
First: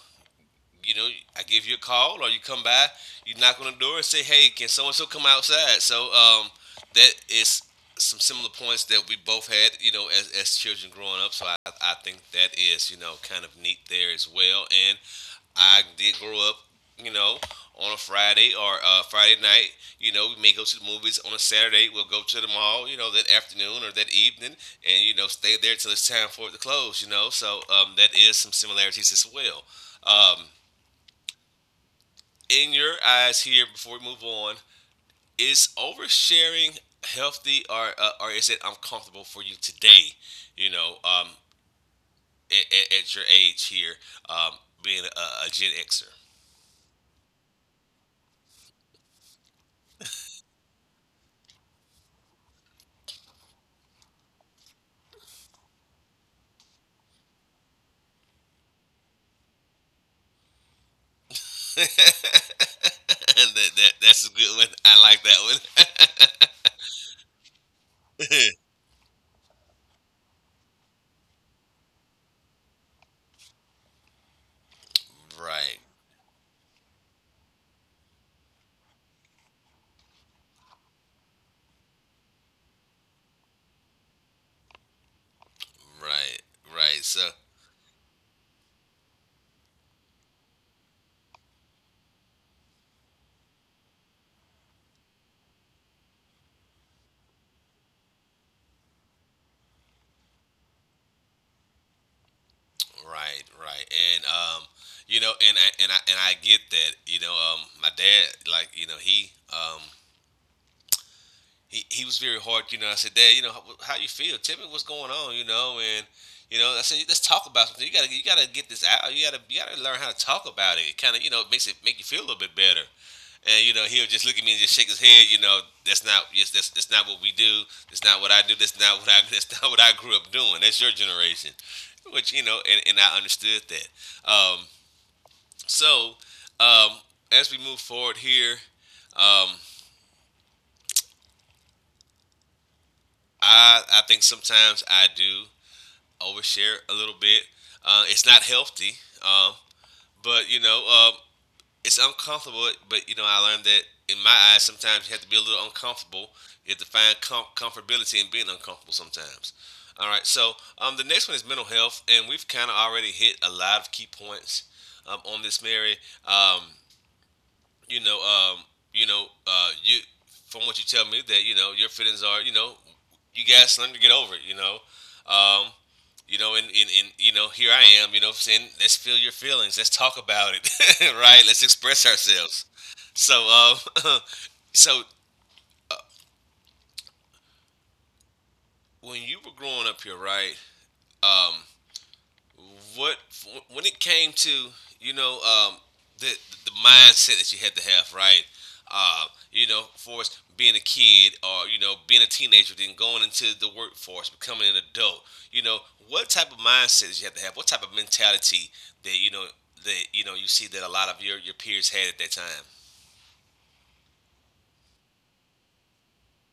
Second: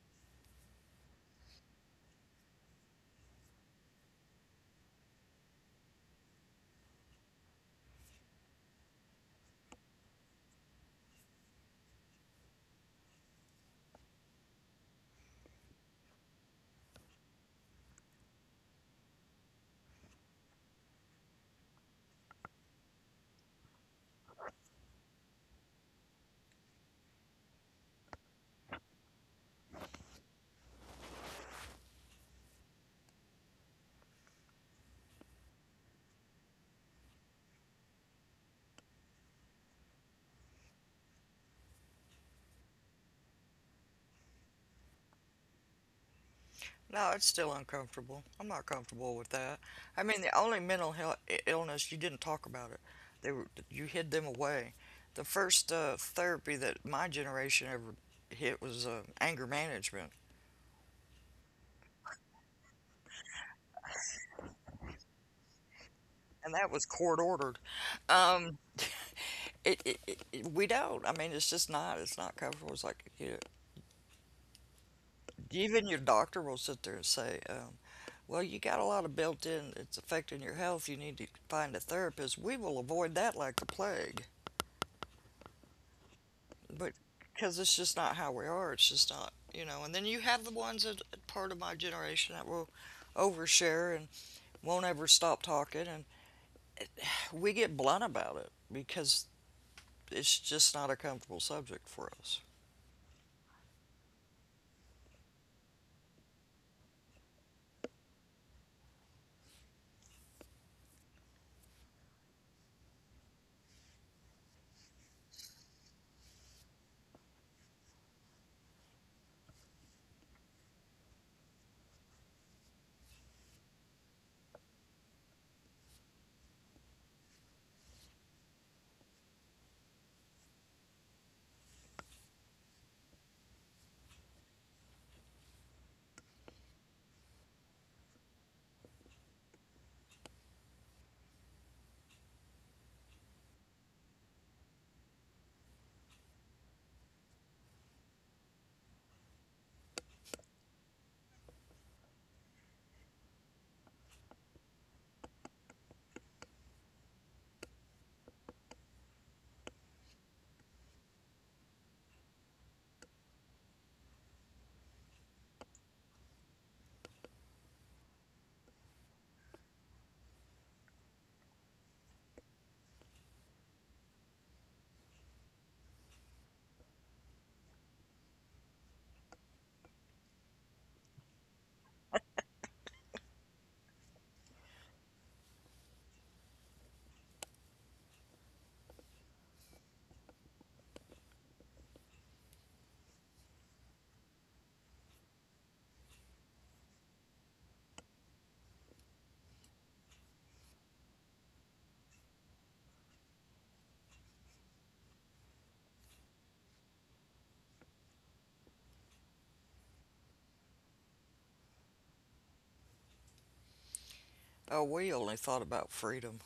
A: you know, I give you a call, or you come by, you knock on the door and say, hey, can so and so come outside? So, that is some similar points that we both had, as children growing up. So I think that is, kind of neat there as well. And I did grow up, you know, on a Friday, or, Friday night. We may go to the movies on a Saturday. We'll go to the mall, that afternoon or that evening, and, stay there till it's time for it to close. So, that is some similarities as well. Um, in your eyes here, before we move on, is oversharing healthy, or is it uncomfortable for you today, you know um at your age here, um being a Gen Xer?
B: No, it's still uncomfortable. I'm not comfortable with that. I mean, the only mental health illness you didn't talk about it. They were you hid them away. The first therapy that my generation ever hit was anger management,
A: [LAUGHS] That's a good one. I like that one.
B: and that was court ordered. Um, we don't. I mean, it's just not. It's not comfortable. It's like you know,
A: [LAUGHS] Right,
B: even your doctor will sit there and say, "Well, you got a lot of built-in. It's affecting your health. You need to find a therapist." We will avoid that like the plague.
A: right,
B: But
A: right, so
B: because it's just not how we are. It's just not. And then you have the ones that part of my generation that will overshare and won't ever stop talking, and we get blunt about it because it's just not a comfortable subject for us.
A: right, right. And you know, and I get that. My dad, like, you know, he he was very hard. You know, I said, Dad, you know, how you feel? Tell me what's going on. You know, and I said, let's talk about something. You gotta get this out. You gotta learn how to talk about it. It kind of, you know, it makes it make you feel a little bit better. And you know, he'll just look at me and just shake his head. You know, that's not, yes, that's not what we do. That's not what I do. That's not what I [LAUGHS] that's not what I grew up doing. That's your generation, which, you know, and I understood that. Um, so um, as we move forward here, um, I think sometimes I do overshare a little bit. It's not healthy, um, but you know, it's uncomfortable. But you know, I learned that in my eyes, sometimes you have to be a little uncomfortable. You have to find comfortability in being uncomfortable sometimes. All right, so, the next one is mental health, and we've kind of already hit a lot of key points, on this, Mary. Um, you know, you know, you From what you tell me that, you know, your feelings are, you know, you guys learn to get over it, um, and you know, here I am, you know, saying let's feel your feelings, let's talk about it, [LAUGHS] right? Let's express ourselves. So, um, [COUGHS] [LAUGHS] so when you were growing up here, right? Um, what, when it came to, you know um, the the mindset that you had to have, right? Uh, you know, for us being a kid or, you know, being a teenager, then going into the workforce, becoming an adult. You know, what type of mindset did you have to have? What type of mentality that, you know, you see that a lot of your peers had at that time?
B: Oh, we only thought about freedom.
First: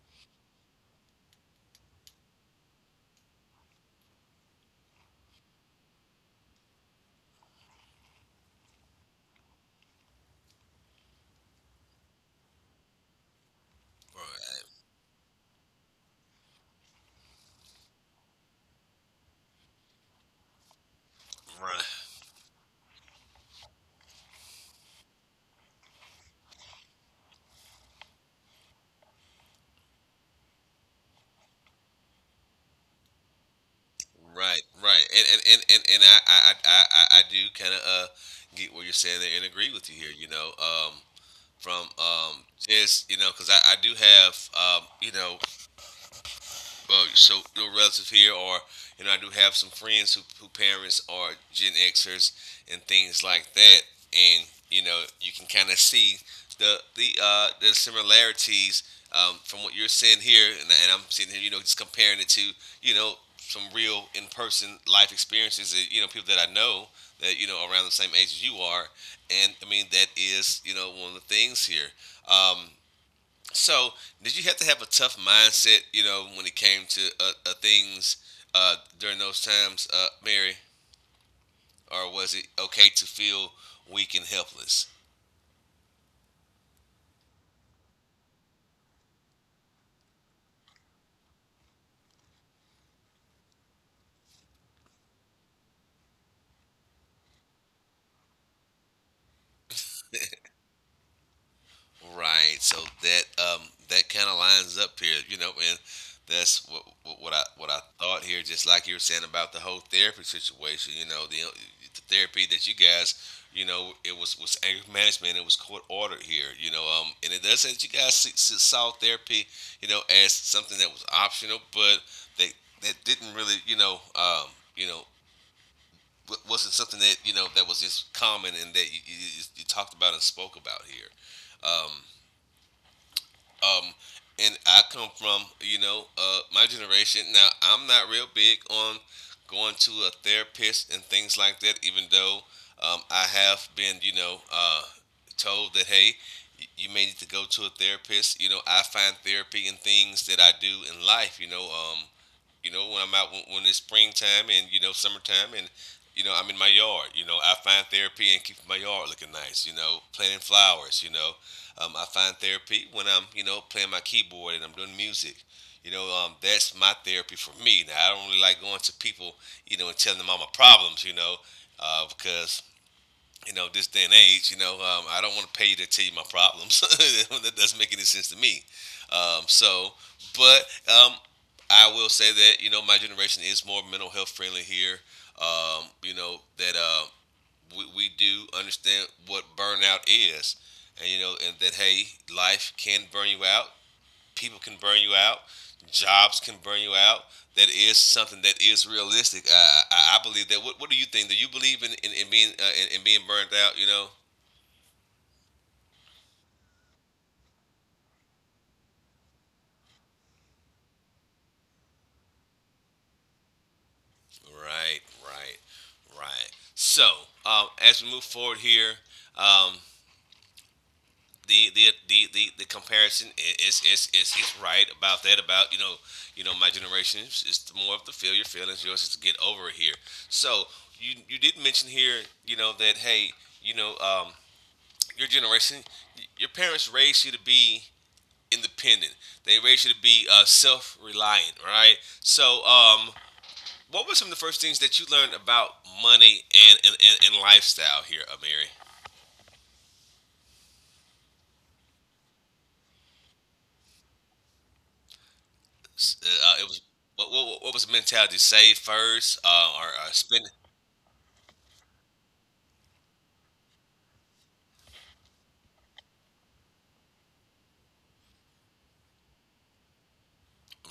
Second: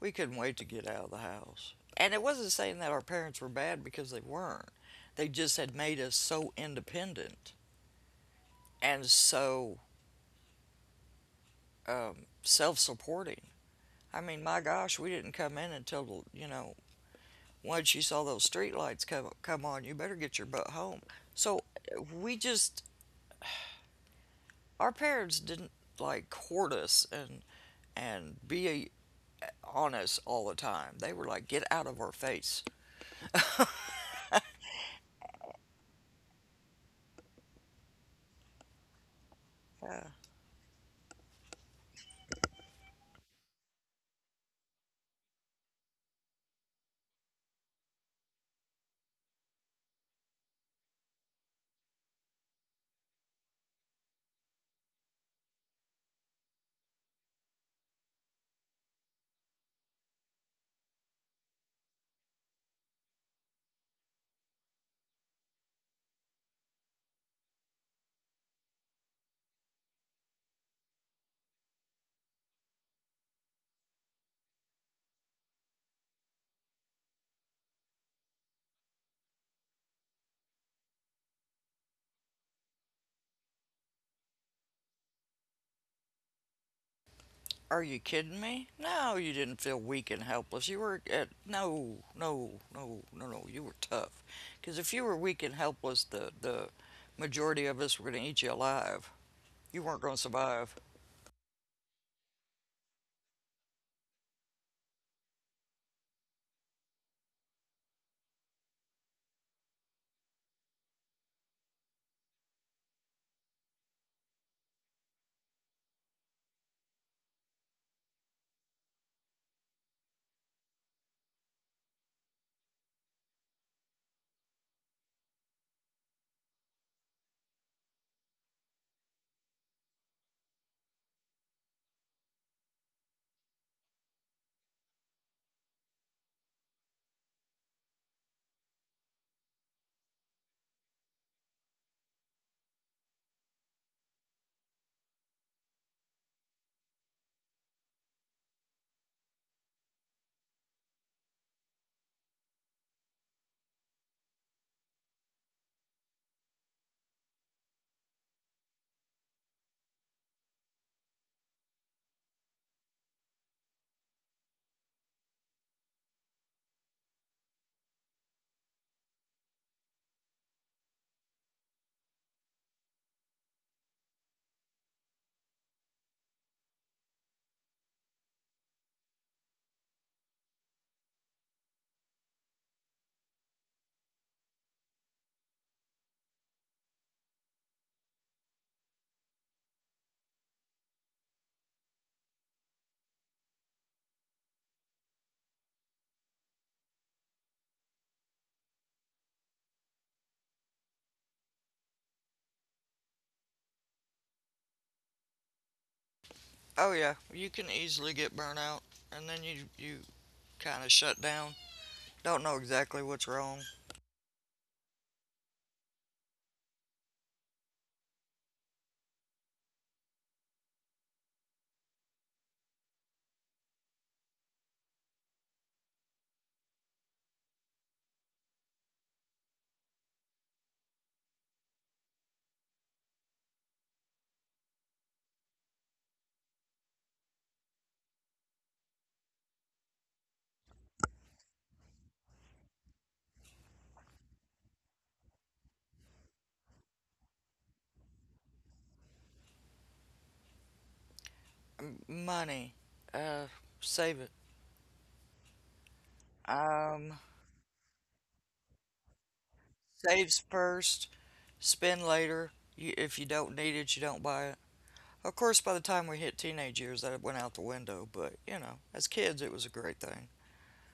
B: We couldn't wait to get out of the house. And it wasn't saying that our parents were bad because they weren't. They just had made us so independent and so self supporting. I mean, my
A: Right,
B: gosh, we didn't come in until, once you saw those street lights come on, you better get your butt home. So
A: right,
B: we just our parents didn't like court us and be on us all the time. They were like, "Get out of our face."
A: right, right. And I do kind of get what you're saying there and agree with you
B: Uh,
A: here. You know, from, just, you know, because I do have, well, so your relatives here, or, you know, I do have some friends who parents are Gen Xers and things like that, and you know, you can kind of see the similarities, from what you're saying here, and, I'm sitting here, you know, just comparing it to, you know, some real in person life experiences that, you know, people that I know, that, you know, around the same age as you are, and I mean that is, you know, one of the things here. Um, so, did you have to have a tough mindset, you know, when it came to, things, during those times, Mary, or was it okay to feel weak and helpless?
B: are you kidding me? No, you didn't feel weak and helpless. No, no, no, no, no. You were tough. Because if you were weak and helpless, the majority of us were going to eat you alive. You weren't going to survive.
A: Right. So that, that kind of lines up here, you know, and that's what I thought here. Just like you were saying about the whole therapy situation, you know, the therapy that you guys, you know, it was anger management. It was court ordered here, you know, and it does say that you guys, saw therapy, you know, as something that was optional, but they, that didn't really, you know. Wasn't something that, you know, that was just common and that you talked about and spoke about here. Um, um, and I come from, you know, my generation. Now, I'm not real big on going to a therapist and things like that, even though, I have been, you know, told that, hey, you may need to go to a therapist. You know, I find therapy in things that I do in life, when I'm out, when it's springtime, and you know, summertime, and you know, I'm in my yard. You know, I find therapy and keep my yard looking nice. You know, planting flowers. You know, I find therapy when I'm, you know, playing my keyboard and I'm doing music. You know, that's my therapy for me. Now, I don't really like going to people, you know, and telling them all my problems, you know, because, you know, this day and age, I don't want to pay you to tell you my problems. [LAUGHS] That doesn't make any sense to me. Um, so, but um, I will say that, you know, my generation is more mental health friendly here. You know, that, we do understand what burnout is, and you know, and that, hey, life can burn you out, people can burn you out, jobs can burn you out. That is something that is realistic. I believe that. What do you think? Do you believe in, in being, in being burned out? You know,
B: Oh yeah, you can easily get burnt out, and then you kind of shut down. Don't know exactly what's wrong.
A: right, right, right. So, as we move forward here, um, the comparison is right about that, about, you know, my generation is, more of the feel your feelings, yours is to get over it here. So you, did mention here, you know, that, hey, you know, your generation, your parents raised you to be independent, they raised you to be, self-reliant, right? So, what were some of the first things that you learned about money, and lifestyle here, Amiri?
B: Money, uh, save it.
A: It was,
B: Um,
A: what was the mentality? Save first, or
B: saves
A: spend?
B: first, spend later. If you don't need it, you don't buy it. Of course, by the time we hit teenage years, that went out the window. But you know, as kids, it was a great thing.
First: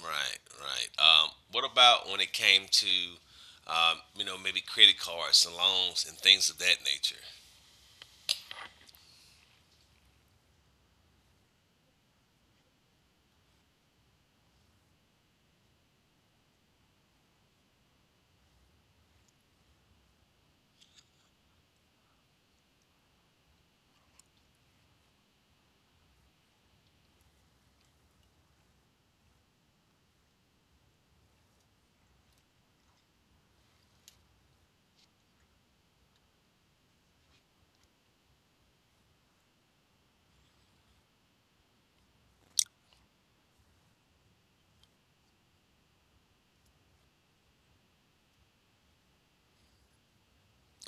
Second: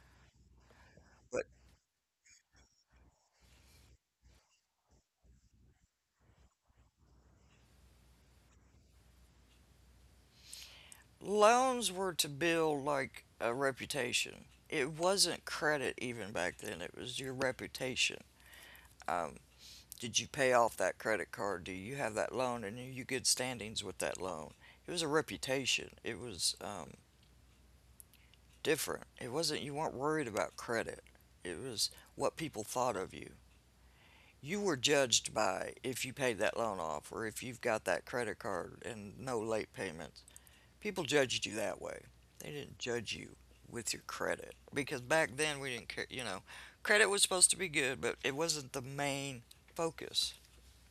A: Right, right.
B: But
A: What about when it came to, you know, maybe credit cards and loans and things of that nature?
B: loans were to build like a reputation. It wasn't credit even back then. It was your reputation. Did you pay off that credit card? Do you have that loan? And are you good standings with that loan? It was a reputation. It was different. It wasn't, you weren't worried about credit. It was what people thought of you. You were judged by if you paid that loan off or if you've got that credit card and no late payments. People judged you that way. They didn't judge you with your credit because back then we didn't care, credit was supposed to be good, but it wasn't the main focus.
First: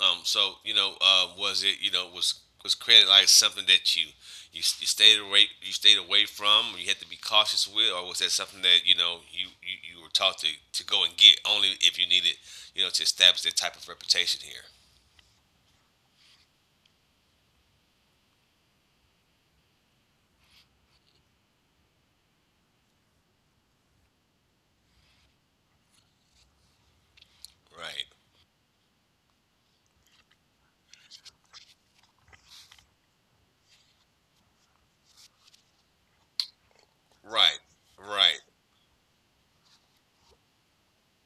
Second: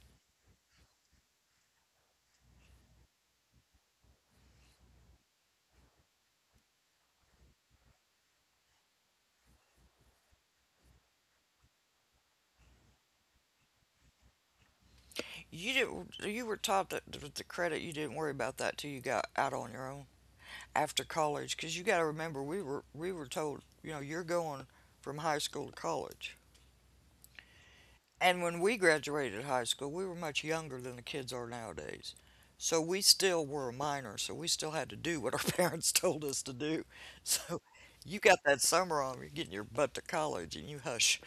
A: So, you know, was it, you know, was credit like something that you stayed away, from, or you had to be cautious with, or was that something that, you know, you were taught to, go and get only if you needed, you know, to establish that type of reputation here?
B: You didn't. You were taught that with the credit, you didn't worry about that till you got out on your own after college. Because you got to remember, we were told, you're going from high school to college.
A: Right,
B: And when we graduated high school, we were much younger than the kids are nowadays. So we still were a minor. So we still had to do what our [LAUGHS] parents told us to do.
A: right,
B: So you got
A: right.
B: that summer on, you're getting your butt to college, and you hush.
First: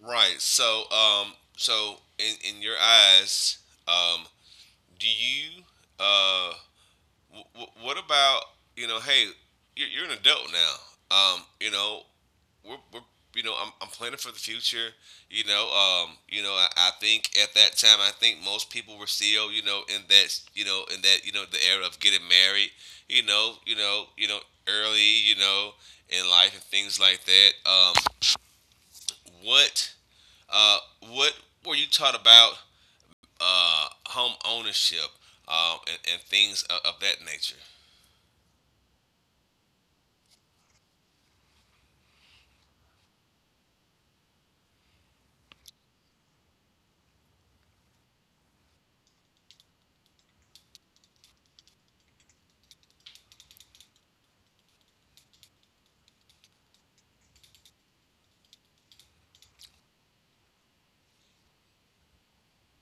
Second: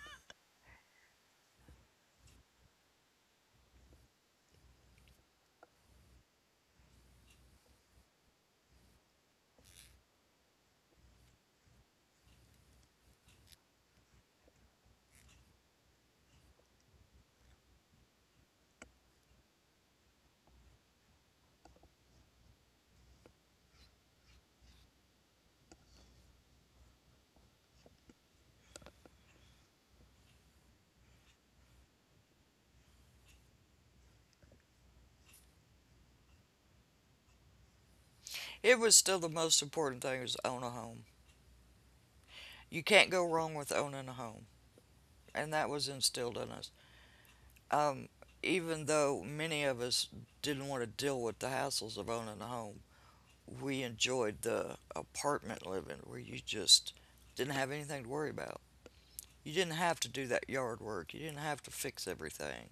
A: Right. So, in your eyes, um, do you, uh, what about, you know? Hey, you're an adult now. You know, we're you know, I'm planning for the future. You know, I think at that time, I think most people were still, you know, in that, you know, in that, you know, the era of getting married. You know, you know, you know, early, you know, in life and things like that. What, uh, what were you taught about, home ownership, and things of, that nature?
B: It was still the most important thing was own a home. You can't go wrong with owning a home. And that was instilled in us. Um, even though many of us didn't want to deal with the hassles of owning a home, we enjoyed the apartment living where you just didn't have anything to worry about. You didn't have to do that yard work. You didn't have to fix everything.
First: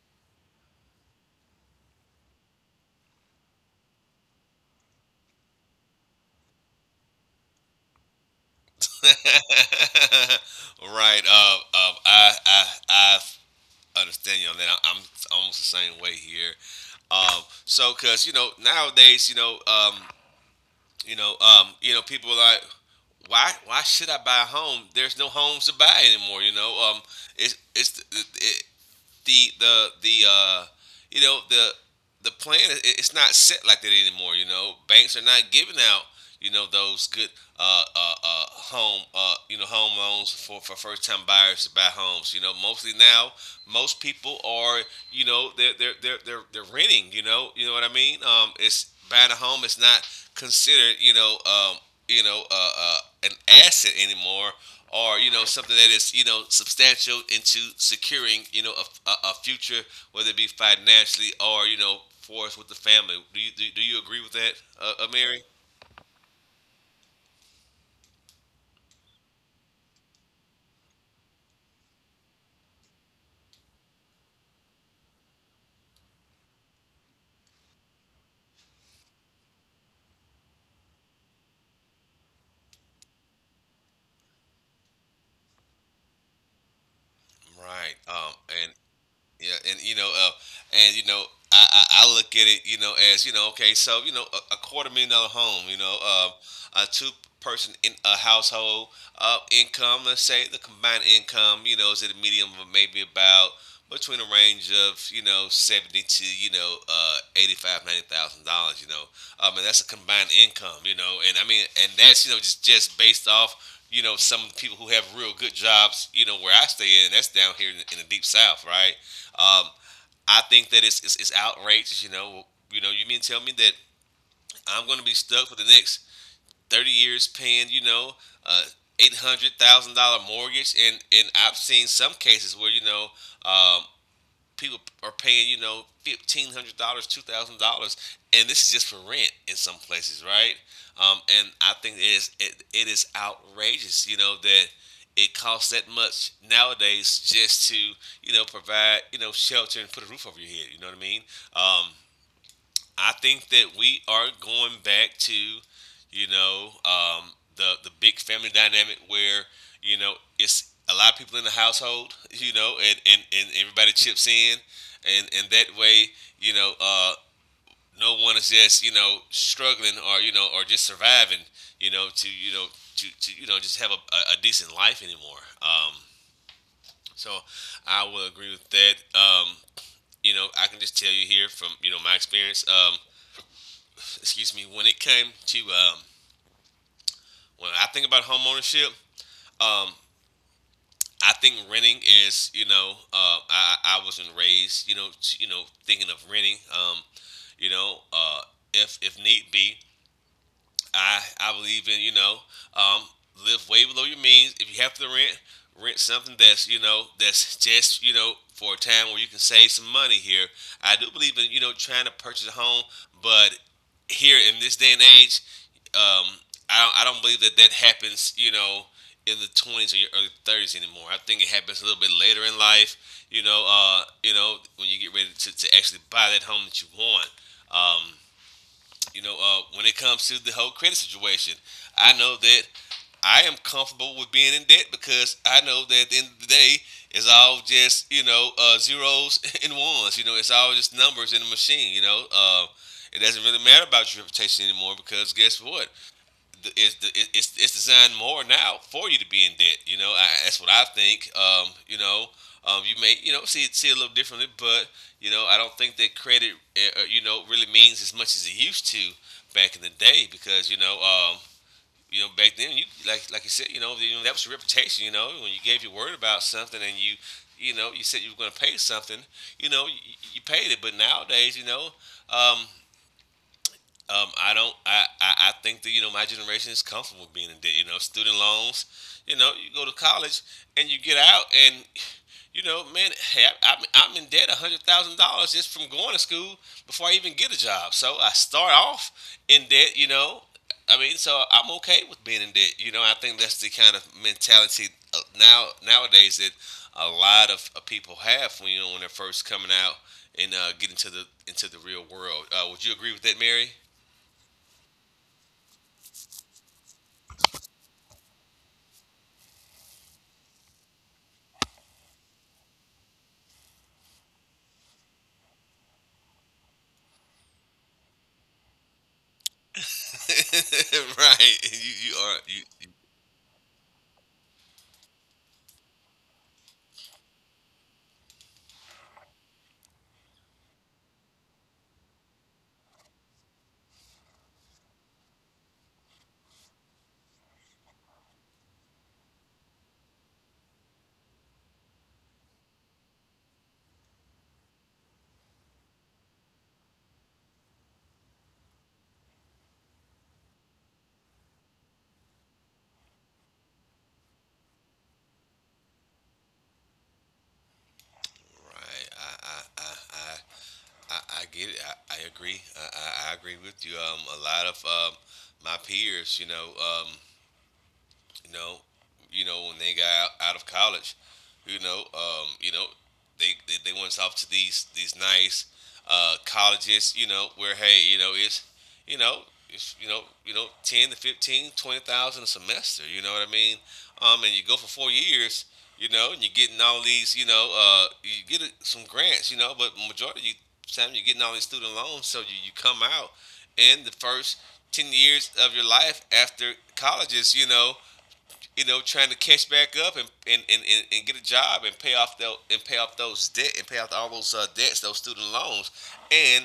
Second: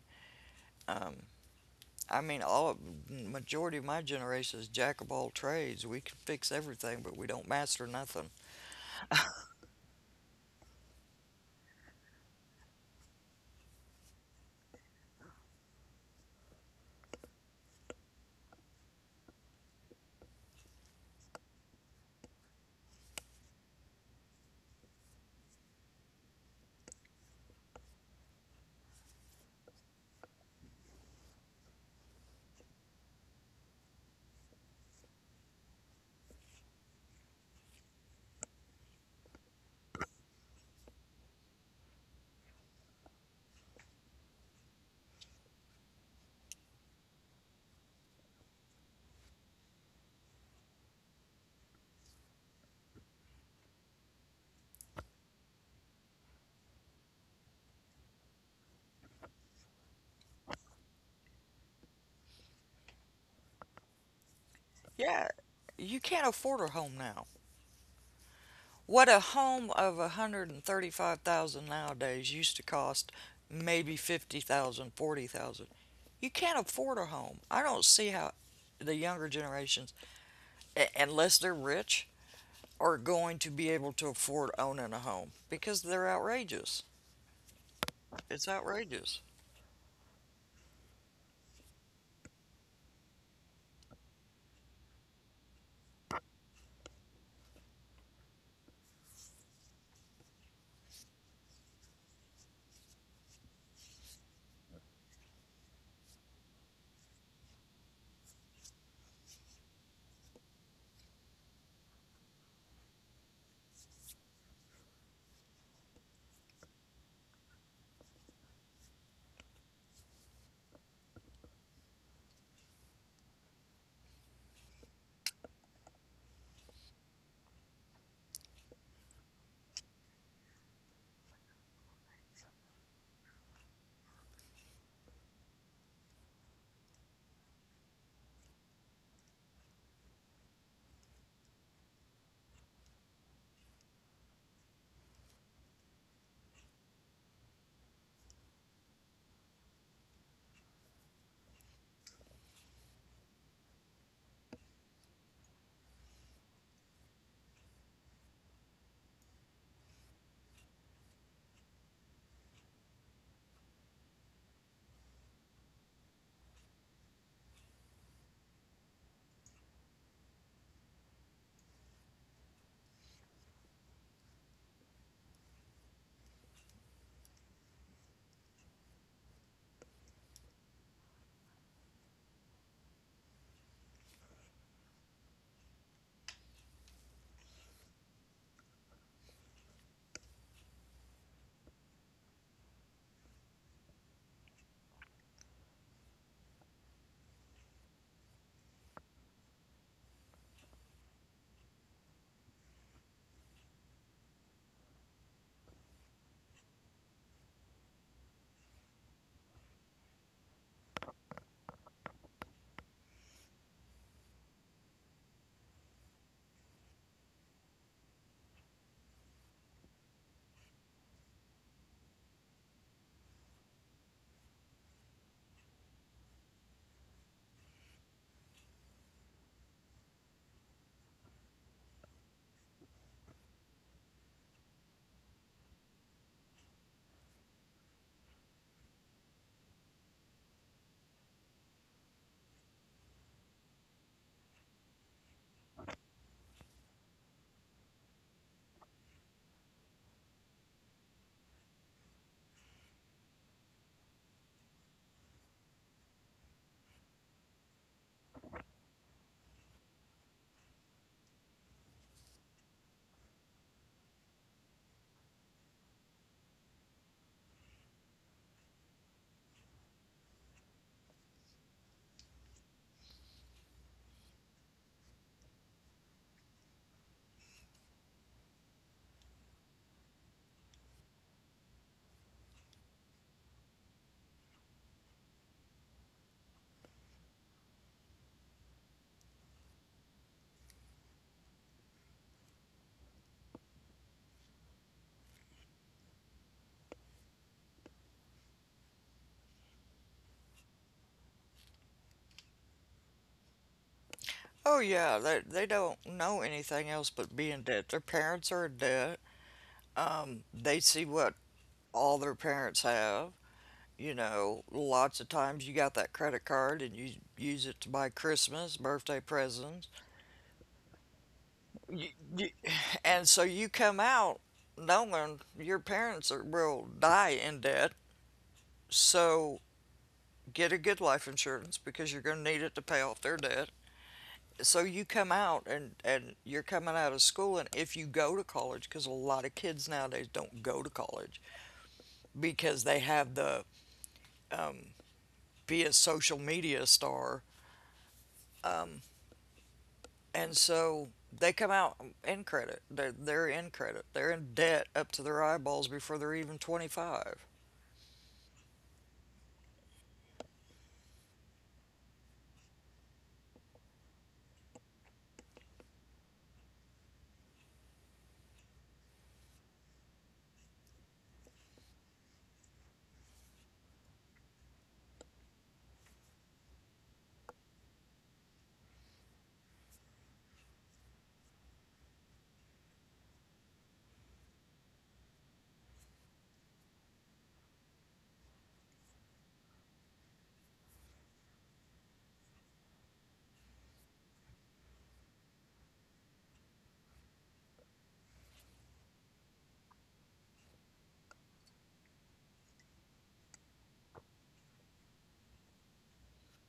B: Um, I mean, majority of my generation is jack of all trades. We can fix everything, but we don't master nothing.
A: [LAUGHS] Right. I understand you on that. I'm almost the same way here. So, cause you know nowadays, people are like, why should I buy a home? There's no homes to buy anymore. You know, it's, it's, it, the you know the plan, it's not set like that anymore. You know, banks are not giving out, you know, those good, home, home loans for, first time buyers to buy homes. You know, mostly now most people are, you know, they're renting. You know what I mean. It's Buying a home is not considered, an asset anymore, or, you know, something that is, you know, substantial into securing, you know, a future, whether it be financially or, you know, for us with the family. Do you, do, do you agree with that,
B: Yeah,
A: Mary?
B: you can't afford a home now. What a home of $135,000 nowadays used to cost maybe $50,000, $40,000. You can't afford a home. I don't see how the younger generations, unless they're rich, are going to be able to afford owning a home because they're outrageous.
A: Right.
B: It's
A: And
B: outrageous.
A: Yeah, and you know, and you know, I look at it, you know, as you know, okay, so you know, a quarter million dollar home, you know, a two person in a household, income. Let's say the combined income, you know, is at a medium of maybe about between a range of, you know, 70 to, you know, eighty five ninety thousand dollars. You know, and that's a combined income. You know, and I mean, and that's, you know, just based off. You know, some people who have real good jobs, you know, where I stay in, that's down here in the, deep south, right? Um, I think that it's, it's outrageous. You mean tell me that I'm going to be stuck for the next 30 years paying, uh, $800,000 mortgage, and I've seen some cases where um, people are paying $1,500, $2,000, and this is just for rent in some places, right? And I think it is outrageous, that it costs that much nowadays just to provide shelter and put a roof over your head. You know what I mean? Um, I think that we are going back to, you know, um, the big family dynamic where you know it's a lot of people in the household, [LAUGHS] and and everybody chips in, and that way, you know, uh, no one is just struggling or or just surviving, to to just have a decent life anymore. So I will agree with that. I can just tell you here from my experience. Excuse me, when it came to when I think about homeownership, um, I think renting is, I wasn't raised, thinking of renting, you know, uh, if need be, I believe in um, live way below your means. If you have to rent, rent something that's that's just for a time where you can save some money here. I do believe in trying to purchase a home, but here in this day and age, um, I don't believe that that happens. You know. In the 20s or your early 30s anymore. I think it happens a little bit later in life. When you get ready to actually buy that home that you want. Um, when it comes to the whole credit situation, I know that I am comfortable with being in debt because I know that at the end of the day, it's all just zeros [LAUGHS] and ones. You know, it's all just numbers in a machine. It doesn't really matter about your reputation anymore because guess what? it's it's designed more now for you to be in debt. You know, that's what I think. You may see it a little differently, but I don't think that credit really means as much as it used to back in the day, because you know. Back then, you like you said, that was your reputation. You know, when you gave your word about something and you said you were going to pay something, you paid it. But nowadays, um, I don't. I think that my generation is comfortable with being in debt. You know, student loans. You know, you go to college and you get out, and man, hey, I'm in debt $100,000 just from going to school before I even get a job. So I start off in debt. You know, I mean, so I'm okay with being in debt. You know, I think that's the kind of mentality nowadays that a lot of people have when when they're first coming out and getting to the into the real world. Would you agree with that, Mary?
B: Oh yeah, they don't know anything else but be in debt. Their parents are in debt. They see what all their parents have. You know, lots of times you got that credit card and you use it to buy Christmas, birthday presents.
A: [LAUGHS] Right. You
B: You,
A: you are
B: you, [SIGHS]
A: you
B: and so you come out knowing your parents are, will die in debt. So get a good life insurance because you're going to need it to pay off their debt. So you come out and you're coming out of school. And if you go to college, because a lot of kids nowadays don't go to college because they have the be a social media star and so they come out in credit. They're in credit. They're in debt up to their eyeballs before they're even 25.
A: right. I, I get it. I agree. I agree with you. A lot of my peers, You know, when they got of college, you know, um, you know, they went off to these nice colleges, where hey, you know, it's you know, it's you know, 10 to 15, 20,000 a semester. You know what I mean? And you go for 4 years, and you're getting all these, you some grants, but majority of you time you're getting all these student loans, so you come out in the first 10 years of your life after college is, trying to catch back up get a job and pay off those debt and pay off all those debts, those student loans, and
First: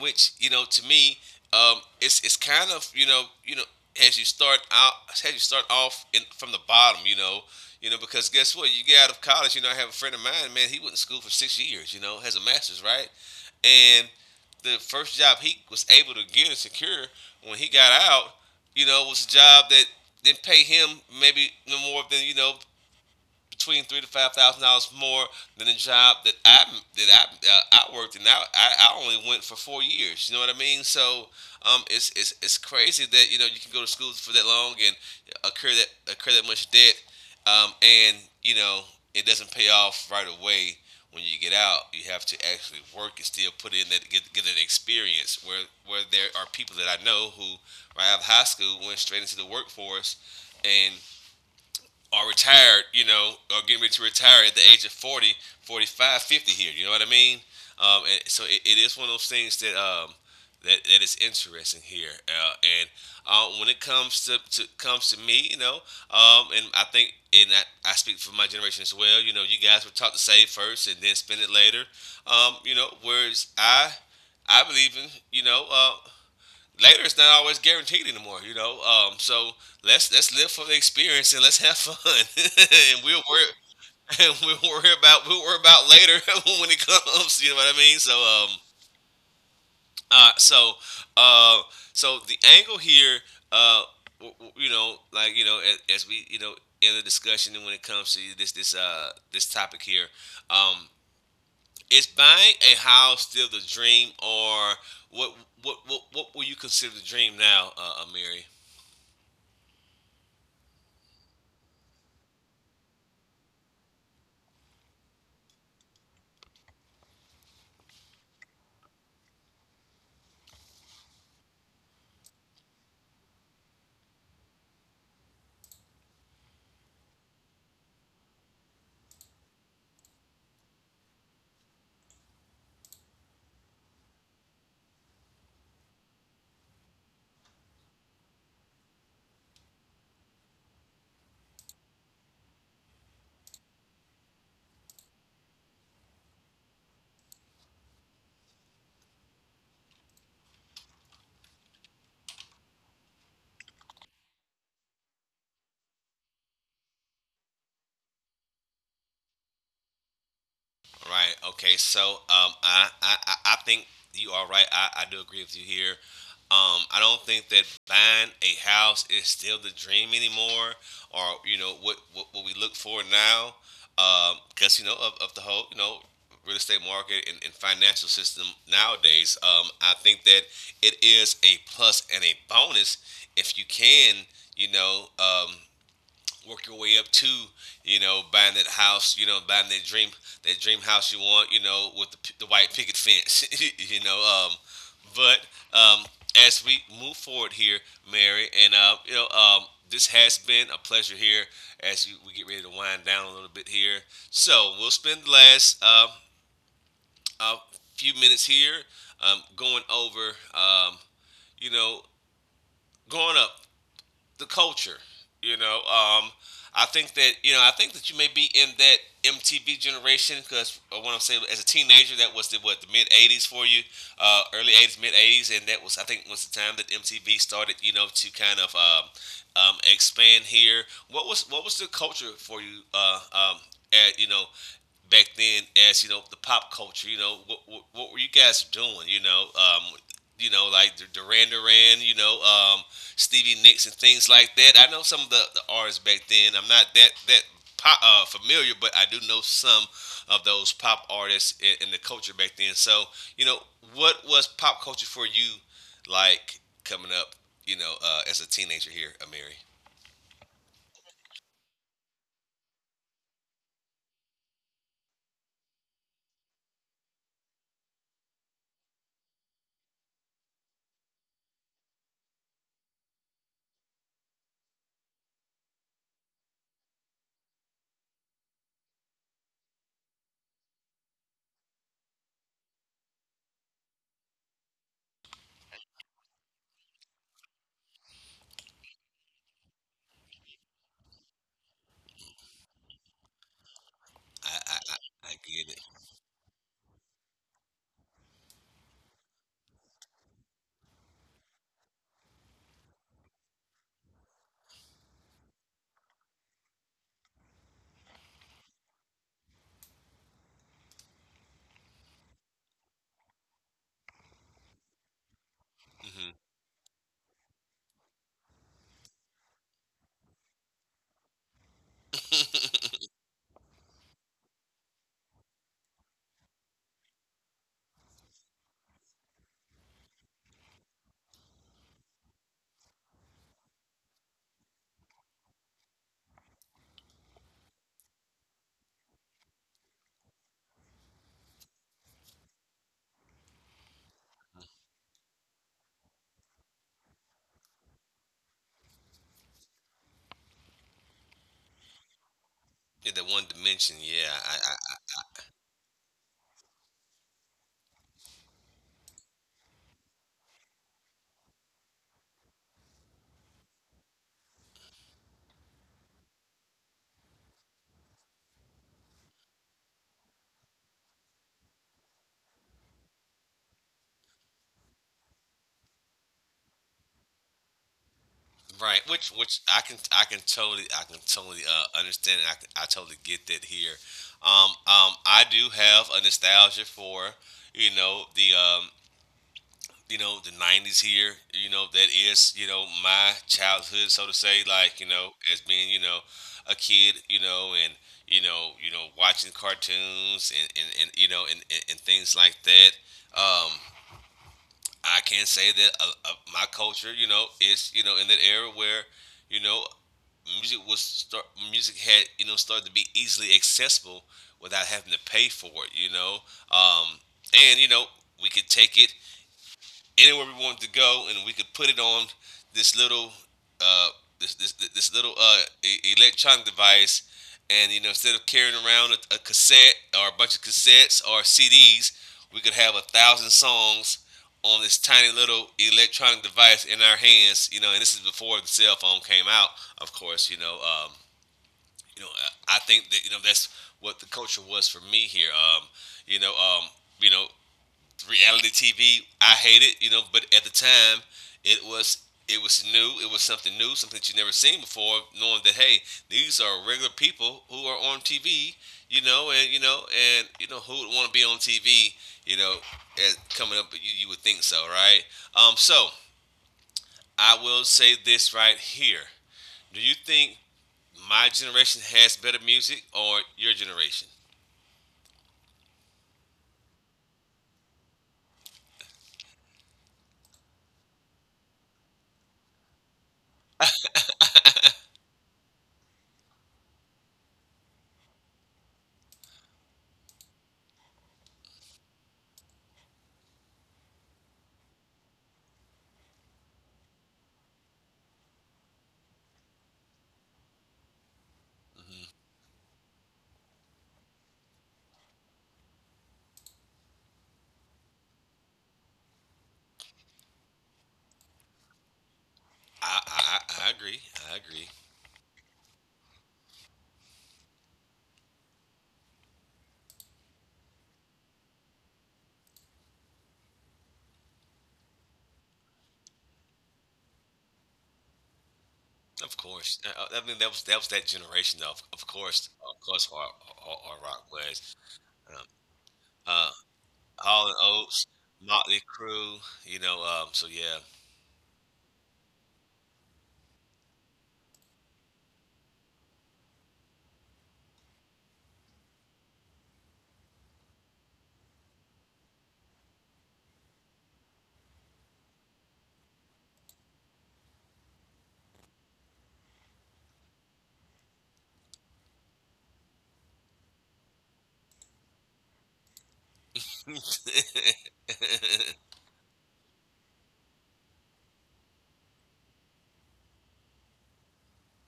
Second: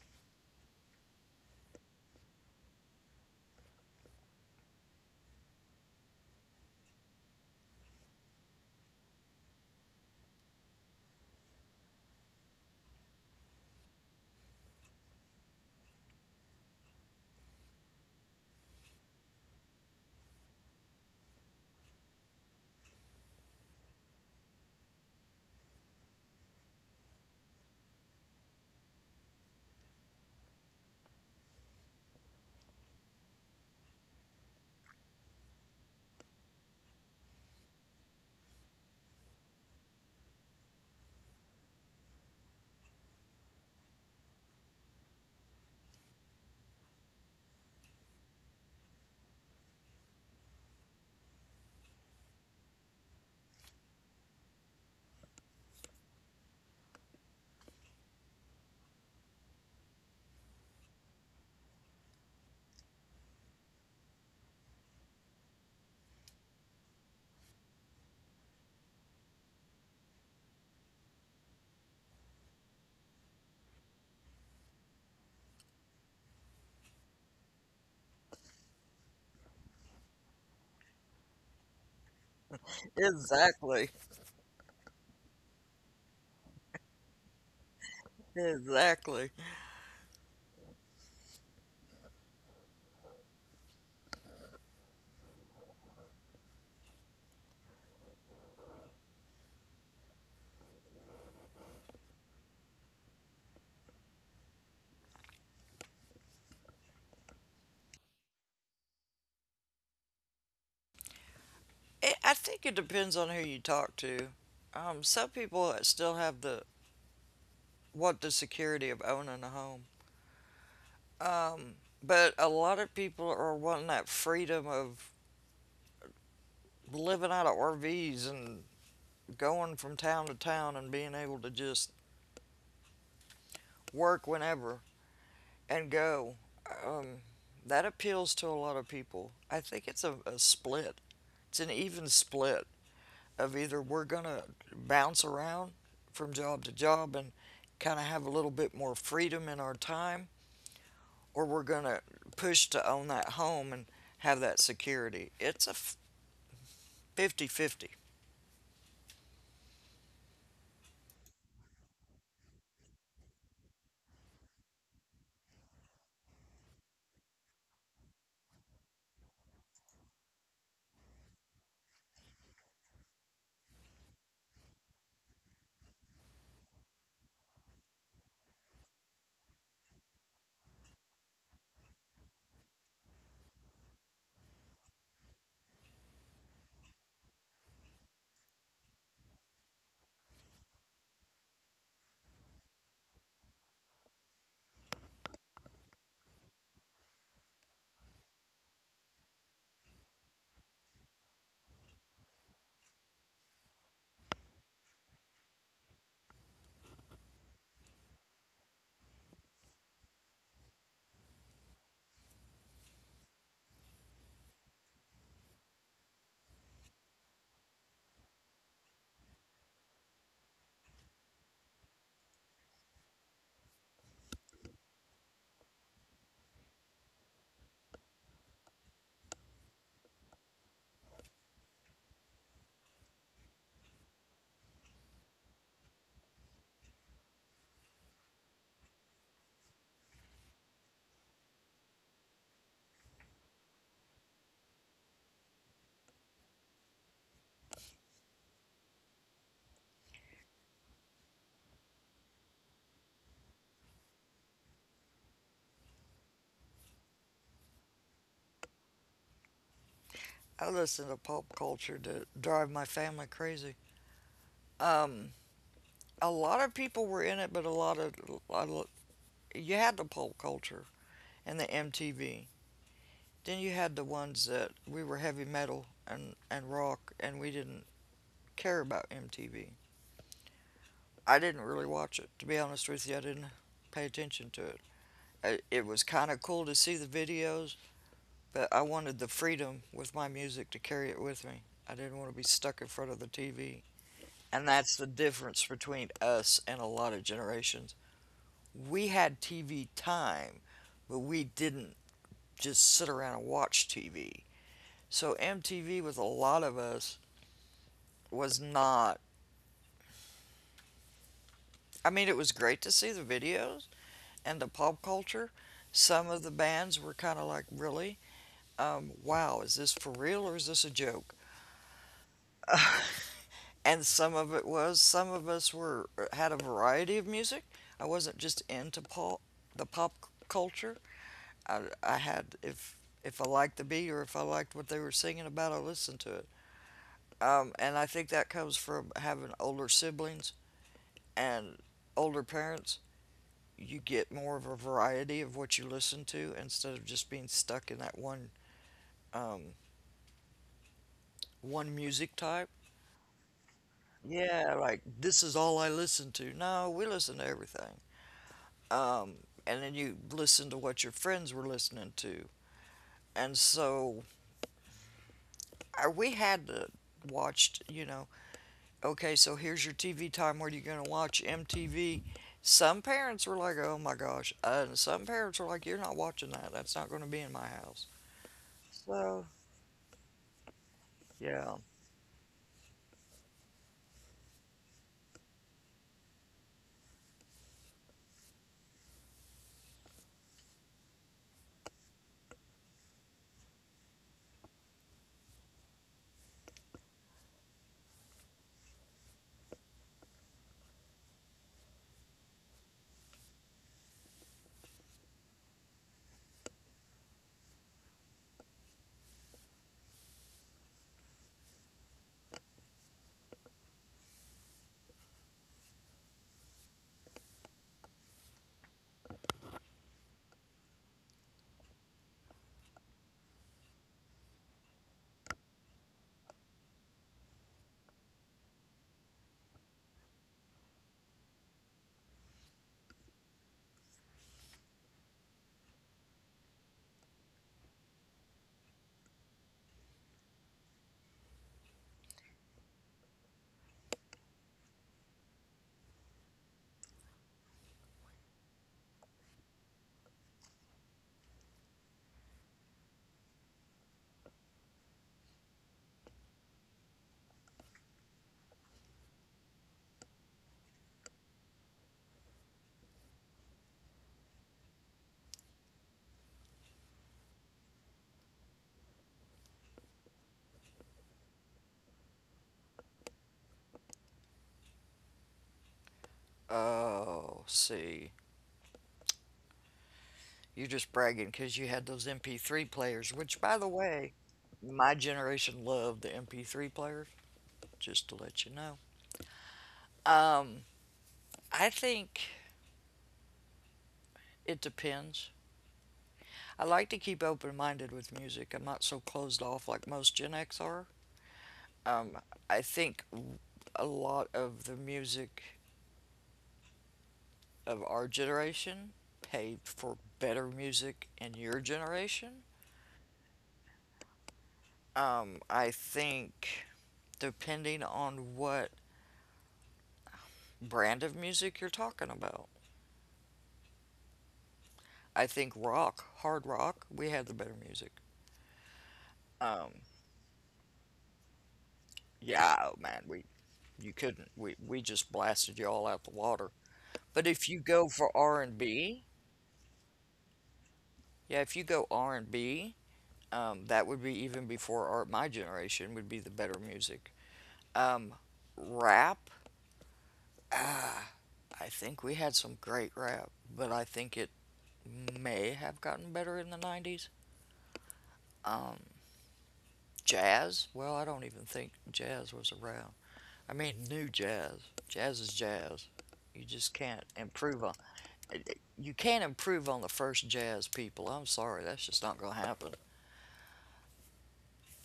A: which to me, it's kind of as you start off in, from the bottom, you know. You know, because guess what? You get out of college. You know, I have a friend of mine. Man, he went to school for 6 years. You know, has a master's, right? And the first job he was able to get and secure when he got out, was a job that didn't pay him maybe no more than between three to five thousand dollars more than a job that that I uh, I worked in. I only went for 4 years. You know what I mean? So it's it's crazy that you can go to school for that long and incur that much debt, and it doesn't pay off right away. When you get out, you have to actually work and still put in that get an experience. Where there are people that I know who right out of high school went straight into the workforce, and are retired, are getting ready to retire at the age of 40, 45, 50 here. You know what I mean? And so it is one of those things that that is interesting here. And when it comes to me, and I think, I speak for my generation as well. You know, you guys were taught to save first and then spend it later. Whereas I believe in later it's not always guaranteed anymore, you know. So let's live for the experience and let's have fun, [LAUGHS] and we'll worry
B: Exactly.
A: [LAUGHS] and we'll worry about later [LAUGHS] when it comes. You know what I mean? So
B: Exactly.
A: uh, so uh, so the angle here, uh, like as we in the discussion when it comes to this topic here, um, is buying a house still the dream or what what will you consider the dream now, Amiri?
B: I think it depends on who you talk to. Some people still have the want the security of owning a home. Um, but a lot of people are wanting that freedom of living out of RVs and going from town to town and being able to just work whenever. And go. Um, that appeals to a lot of people. I think it's a split. It's an even split of either we're gonna bounce around from job to job and kind of have a little bit more freedom in our time, or we're gonna push to own that home and have that security. It's a fifty-fifty.
A: Right. Okay. So I think you are right. I do agree with you here. I don't think that buying a house is still the dream anymore, or what we look for now, because of, the whole real estate market and financial system nowadays. I think that it is a plus and a bonus if you can you know um, work your way up to buying that house buying that dream house you want with the white picket fence. [LAUGHS] you know um but um as we move forward here, Mary, and this has been a pleasure here. As we get ready to wind down a little bit here, so we'll spend the last uh, few minutes here, um, going over um, you know going up the culture. You know, um, I think that you may be in that MTV generation because I want to say as a teenager that was the mid '80s for you, early '80s, mid '80s, and that was I think was the time that MTV started, you know, to kind of expand here. What was the culture for you, at, you know, back then as the pop culture? You know, what were you guys doing? Like Duran Duran, Stevie Nicks and things like that. I know some of the artists back then. I'm not that familiar, but I do know some of those pop artists in the culture back then. So, you know, what was pop culture for you like coming up? As a teenager here, Amiri.
B: I listen to pop culture to drive my family crazy. A lot of people were in it, but a lot of- you had the pop culture and the MTV. Then you had the ones that we were heavy metal and rock, and we didn't care about MTV. I didn't really watch it, to be honest with you. I didn't pay attention to it. It was kind of cool to see the videos, but I wanted the freedom with my music to carry it with me. I didn't want to be stuck in front of the TV.
A: I
B: And
A: I, I
B: that's the
A: I get
B: difference
A: it.
B: between us and a lot of generations. We had TV time, but we didn't just sit around and watch TV. So MTV with a lot of us was not. I mean, it was great to see the videos and the pop culture.
A: hmm
B: Some of the bands were kind of like, really? Wow, is this for real or is this a joke?
A: [LAUGHS]
B: And some of it was. Some of us were had a variety of music. I wasn't just into pop, the pop culture. I had, if I liked the beat or if I liked what they were singing about, I listened to it. And I think that comes from having older siblings and older parents. You get more of a variety of what you listen to instead of just being stuck in that um, one music type.
A: yeah, that one dimension.
B: Yeah, like this is all I listen to. No, we listen to everything. Um, and then you listen to what your friends were listening to. And so we had to watched, okay, so here's your TV time. What are you going to watch? MTV. Some parents were like, oh my gosh. And some parents were like, you're not watching that. That's not going to be in my house.
A: Right, which
B: So,
A: which I can totally
B: yeah.
A: understand. And I totally get that here. I do have a nostalgia for the the '90s here. You know that is my childhood, so to say. Like as being a kid, you know, and you know watching cartoons and and things like that. Um, I can say that my culture, you know, is in that era where you know music was start music had started to be easily accessible without having to pay for it you know um and you know We could take it anywhere we wanted to go, and we could put it on this little uh, this little electronic device, and instead of carrying around a cassette or a bunch of cassettes or CDs, we could have 1,000 songs on this tiny little electronic device in our hands. You know, and this is before the cell phone came out, of course. You know, I think that that's what the culture was for me here. You know, um, you know, reality TV. I hate it, you know, but at the time it was it was new, it was something new, something that you never seen before, knowing that hey, these are regular people who are on TV, you know who would want to be on TV, you know, as coming up you would think so, right? Um so, I will say this right here. Do you think my generation has better music or your generation?
B: Oh, see. You're just bragging because you had those MP3 players, which, by the way, my generation loved the MP3 player, just to let you know. Um, I think it depends. I like to keep open minded with music. I'm not so closed off like most Gen X are. Um, I think a lot of the music of our generation paid for better music in your generation.
A: I agree. I agree.
B: I think depending on what brand of music you're talking about, I think rock, hard rock, we had the better music.
A: Of
B: Um,
A: course. I mean that was that generation though.
B: yeah, oh man, we you
A: Hard rock
B: couldn't, we
A: was
B: we just
A: um,
B: blasted you all out the
A: uh,
B: water. But
A: Hall
B: if
A: and
B: you go
A: Oates,
B: for R and
A: Motley
B: B,
A: Crue. You know, so yeah.
B: yeah, if you go R and B, That would be even before my generation would be the better music. Um, rap, ah, I think we had some great rap, but I think it may have gotten better in the 90s. Um, jazz, well, I don't even think jazz was around. I mean, new jazz. Jazz is jazz. You just
A: [LAUGHS]
B: can't improve on.
A: Right.
B: You can't improve on the first jazz people. I'm sorry, that's just not going to happen.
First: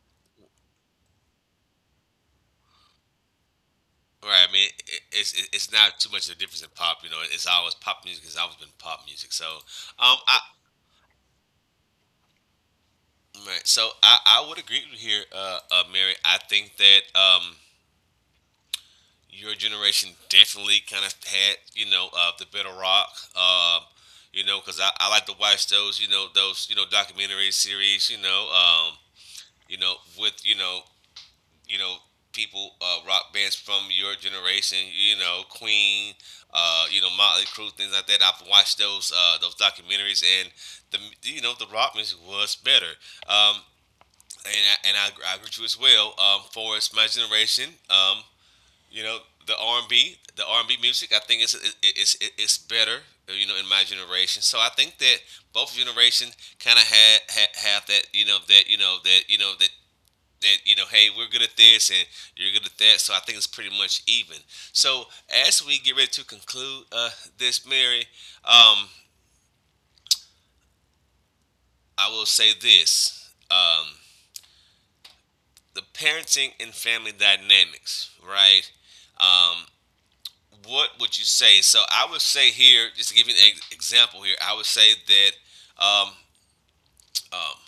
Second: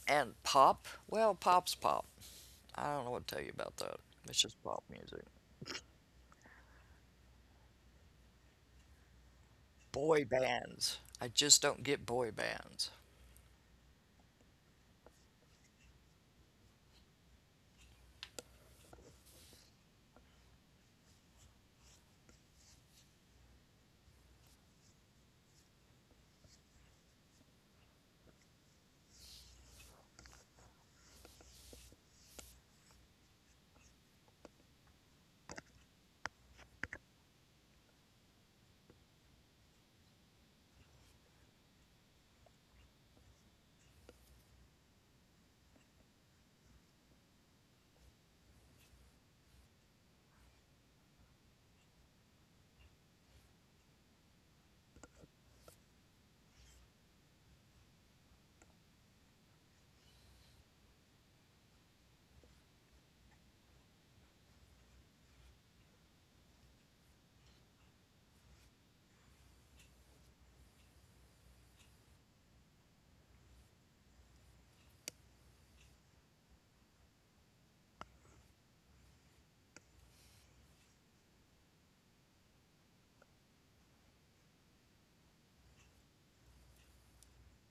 B: And pop, well, pop's pop. I don't know what to tell you about that. It's
A: I
B: just
A: mean,
B: pop music.
A: it's not too much of a difference in pop. You know, it's always pop music. It's always been pop music. So,
B: Boy
A: I
B: bands. I just don't get boy bands.
A: right. So I would agree with you here, Mary. I think that your generation definitely kind of had, you know, the better rock. Um, you know, because I like to watch those, you know, documentary series, you know, you know, with, you know, you know, people, rock bands from your generation, you know, Queen, Motley Crue, things like that. I've watched those documentaries, and the, you know, the rock music was better. Um, I agree with you as well. For us, my generation, you know, the R and B music. I think it's better. You know, in my generation. So I think that both generations kind of had, had have that. You know that you know that you know that that you know. Hey, we're good at this, and you're good at that. So I think it's pretty much even. So as we get ready to conclude this, Mary, um, I will say this. Um, the parenting and family dynamics, right? Um, what would you say? So I would say here, just to give you an example here, I would say that um, um,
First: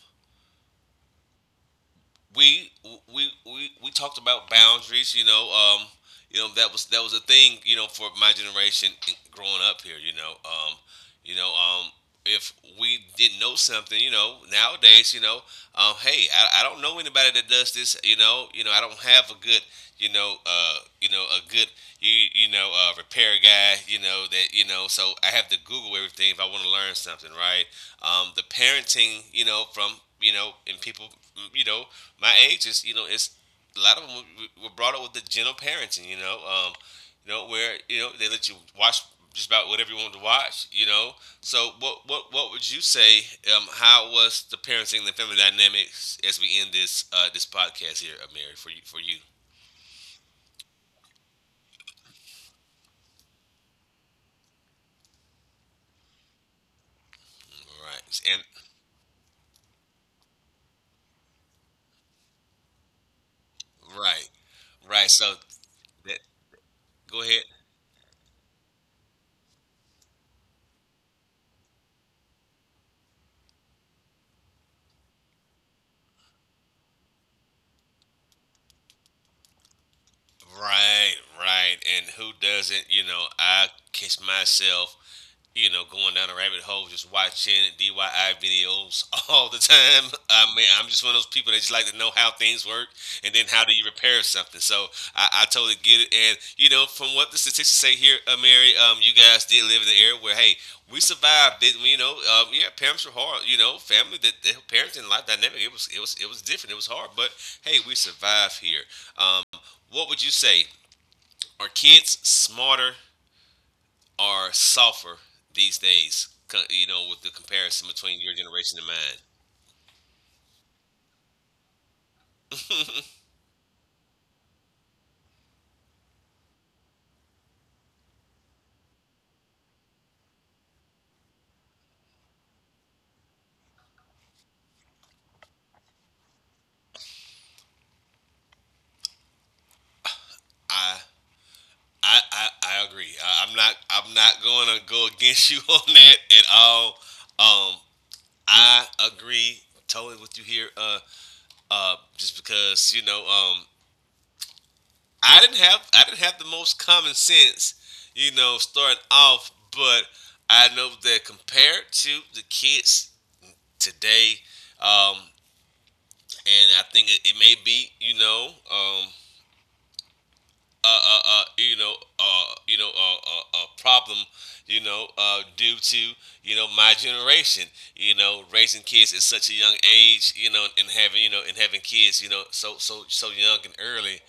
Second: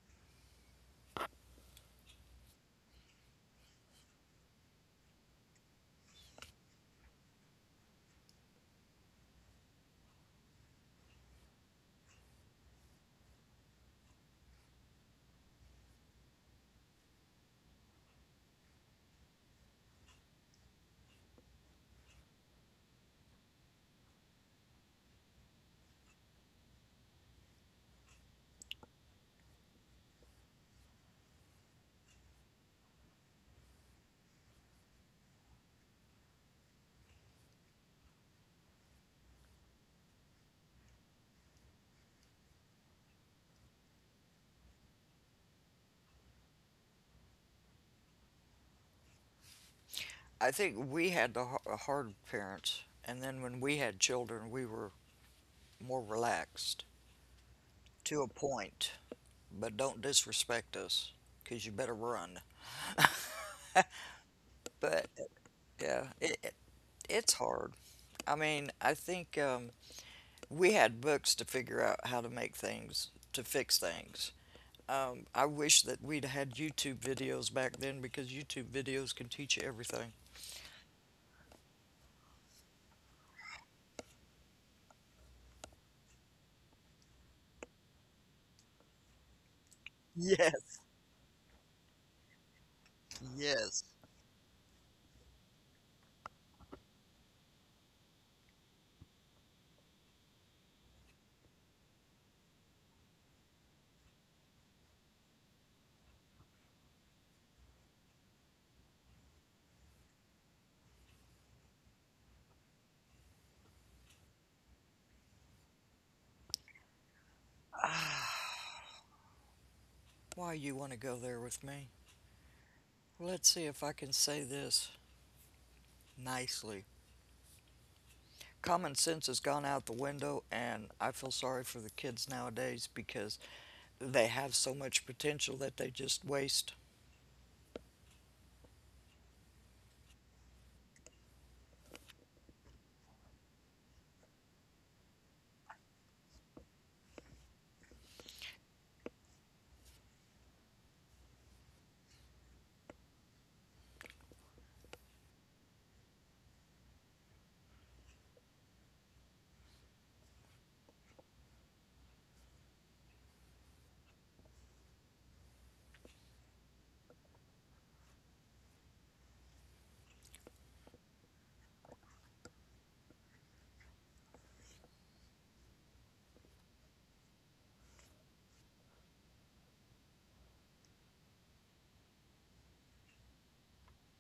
A: we we talked about boundaries. You know that was a thing. You know, for my generation growing up here. You know, um, if we didn't know something, you know, nowadays, you know, hey, I don't know anybody that does this. You know, I don't have a good, you know, uh, a good, repair guy. You know that you know, so I have to Google everything if I want to learn something, right? The parenting, you know, and people, you know, my age is it's a lot of them were brought up with the gentle parenting, you know where they let you watch just about whatever you wanted to watch, you know. So what would you say? How was the parenting and the family dynamics as we end this this podcast here, Mary, for you?
B: I think we had the hard parents, and then when we had children, we were more relaxed
A: Right.
B: to a
A: And
B: point. But don't disrespect us, 'cause you better run.
A: right,
B: But
A: right. So
B: yeah,
A: that
B: it, it
A: go
B: it's
A: ahead.
B: hard. I mean, I think we had books to figure out how to make things, to fix things. I wish that we'd had YouTube videos back then because YouTube videos can teach you everything.
A: Right, right. And who doesn't? You know, I catch myself going down a rabbit hole, just watching DIY videos [LAUGHS] all the time.
B: [LAUGHS]
A: I
B: Yeah.
A: mean, I'm just one of those people that just like to know how things work and then how do
B: Yes.
A: you repair something. So I totally get it. And, you know, from what the statistics say here, Mary, you guys did live in the area where, hey, we survived it. You know, yeah, parents were hard. You know, family, that the parenting life dynamic, it was different. It was hard, but hey, we survived here. Um, what would you say? Are kids smarter, are softer these days. You know, with the comparison between your generation and mine,
B: Why you want to go there with me? Let's see if I can say this nicely. Common sense has gone out the window, and I feel sorry for the kids nowadays because they have so much potential that they just waste.
A: I I agree. I'm not going to go against [LAUGHS] you on that at all. Um, I agree totally with you here. Just because you know, I didn't have the most common sense, you know, starting off, but I know that compared to the kids today, um, and I think it may be, you know, you know, you know, problem, you know, due to my generation, you know, raising kids at such a young age, you know, and having kids, you know, so young and early,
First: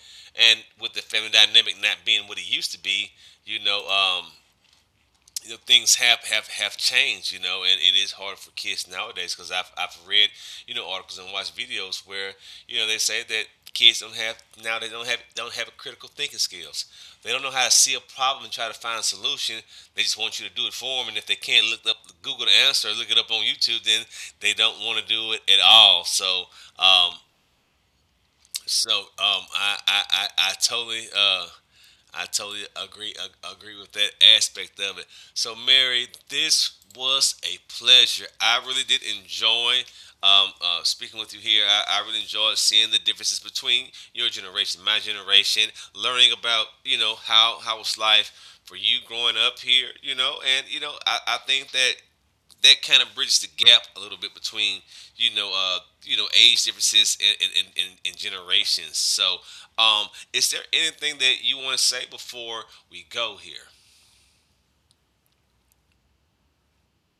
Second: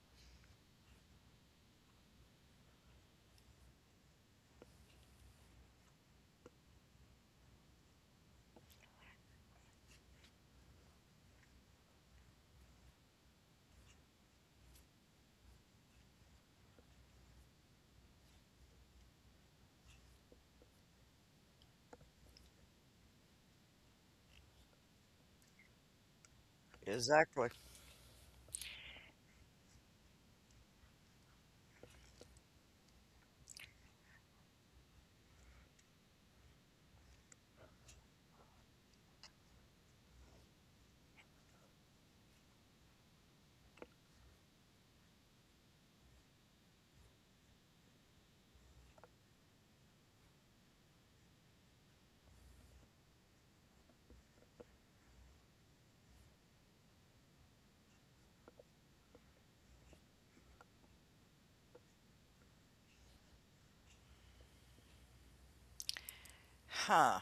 A: and with the family dynamic not being what it used to be, you know, um, you know, things have changed, you know, and it is hard for kids nowadays because I've read, you know, articles and watched videos where, you know, they say that kids don't have now they don't have critical thinking skills. They don't know how to see a problem and try to find a solution. They just want you to do it for them, and if they can't look up Google the answer, or look it up on YouTube, then they don't want to do it at all. Um,
B: Exactly.
A: so, I totally I totally agree with that aspect of it. So Mary, this was a pleasure. I really did enjoy speaking with you here. I really enjoyed seeing the differences between your generation, my generation, learning about you know how was life for you growing up here, you know, and you know I think that that kind of bridges the gap a little bit between you know age differences and generations. So um, is there anything that you want to say before we go here?
B: Huh.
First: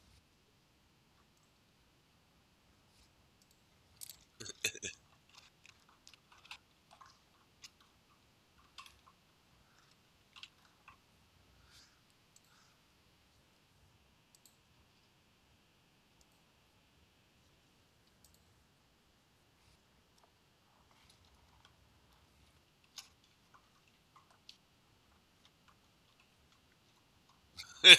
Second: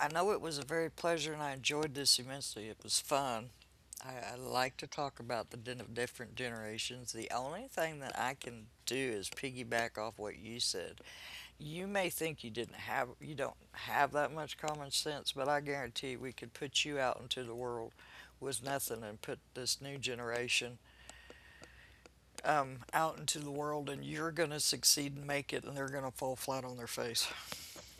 B: I know it was a very pleasure and I enjoyed this immensely. It was fun. I like to talk about the din of different generations. The only thing that I can do is piggyback off what you said. You may think you don't have that much common sense, but I guarantee we could put you out into the world with nothing and put this new generation out into the world and you're going to succeed and make it and they're going to fall flat on their face.
A: [LAUGHS] um,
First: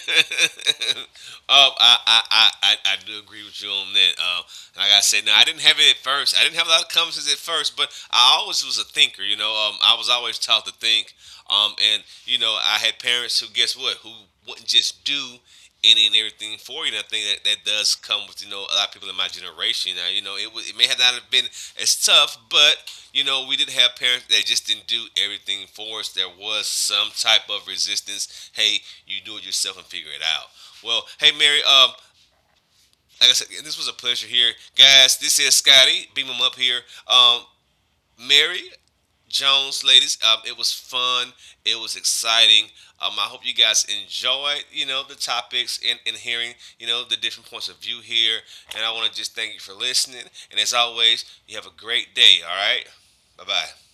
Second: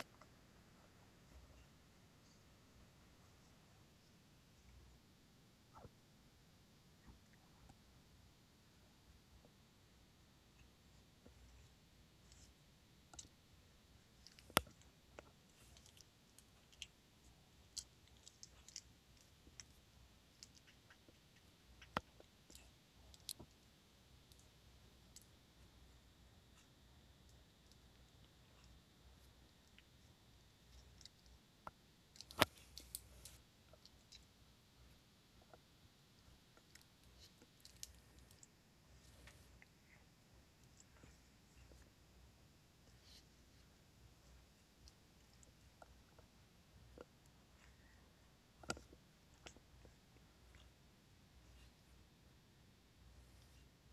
A: I, I do agree with you on that. Like I said, now I didn't have it at first. I didn't have a lot of comments at first, but I always was a thinker. You know, I was always taught to think. And you know, I had parents who, guess what, who wouldn't just do any and everything for you. And I think that, does come with you know a lot of people in my generation. Now you know it may have not have been as tough, but you know we did have parents that just didn't do everything for us. There was some type of resistance. Hey, you do it yourself and figure it out. Well, hey Mary, like I said, this was a pleasure here, guys. This is Scotty. Beam him up here, um, Mary. Jones, ladies. It was fun. It was exciting. I hope you guys enjoyed, you know, the topics and hearing, you know, the different points of view here. And I want to just thank you for listening. And as always, you have a great day. All right. Bye bye.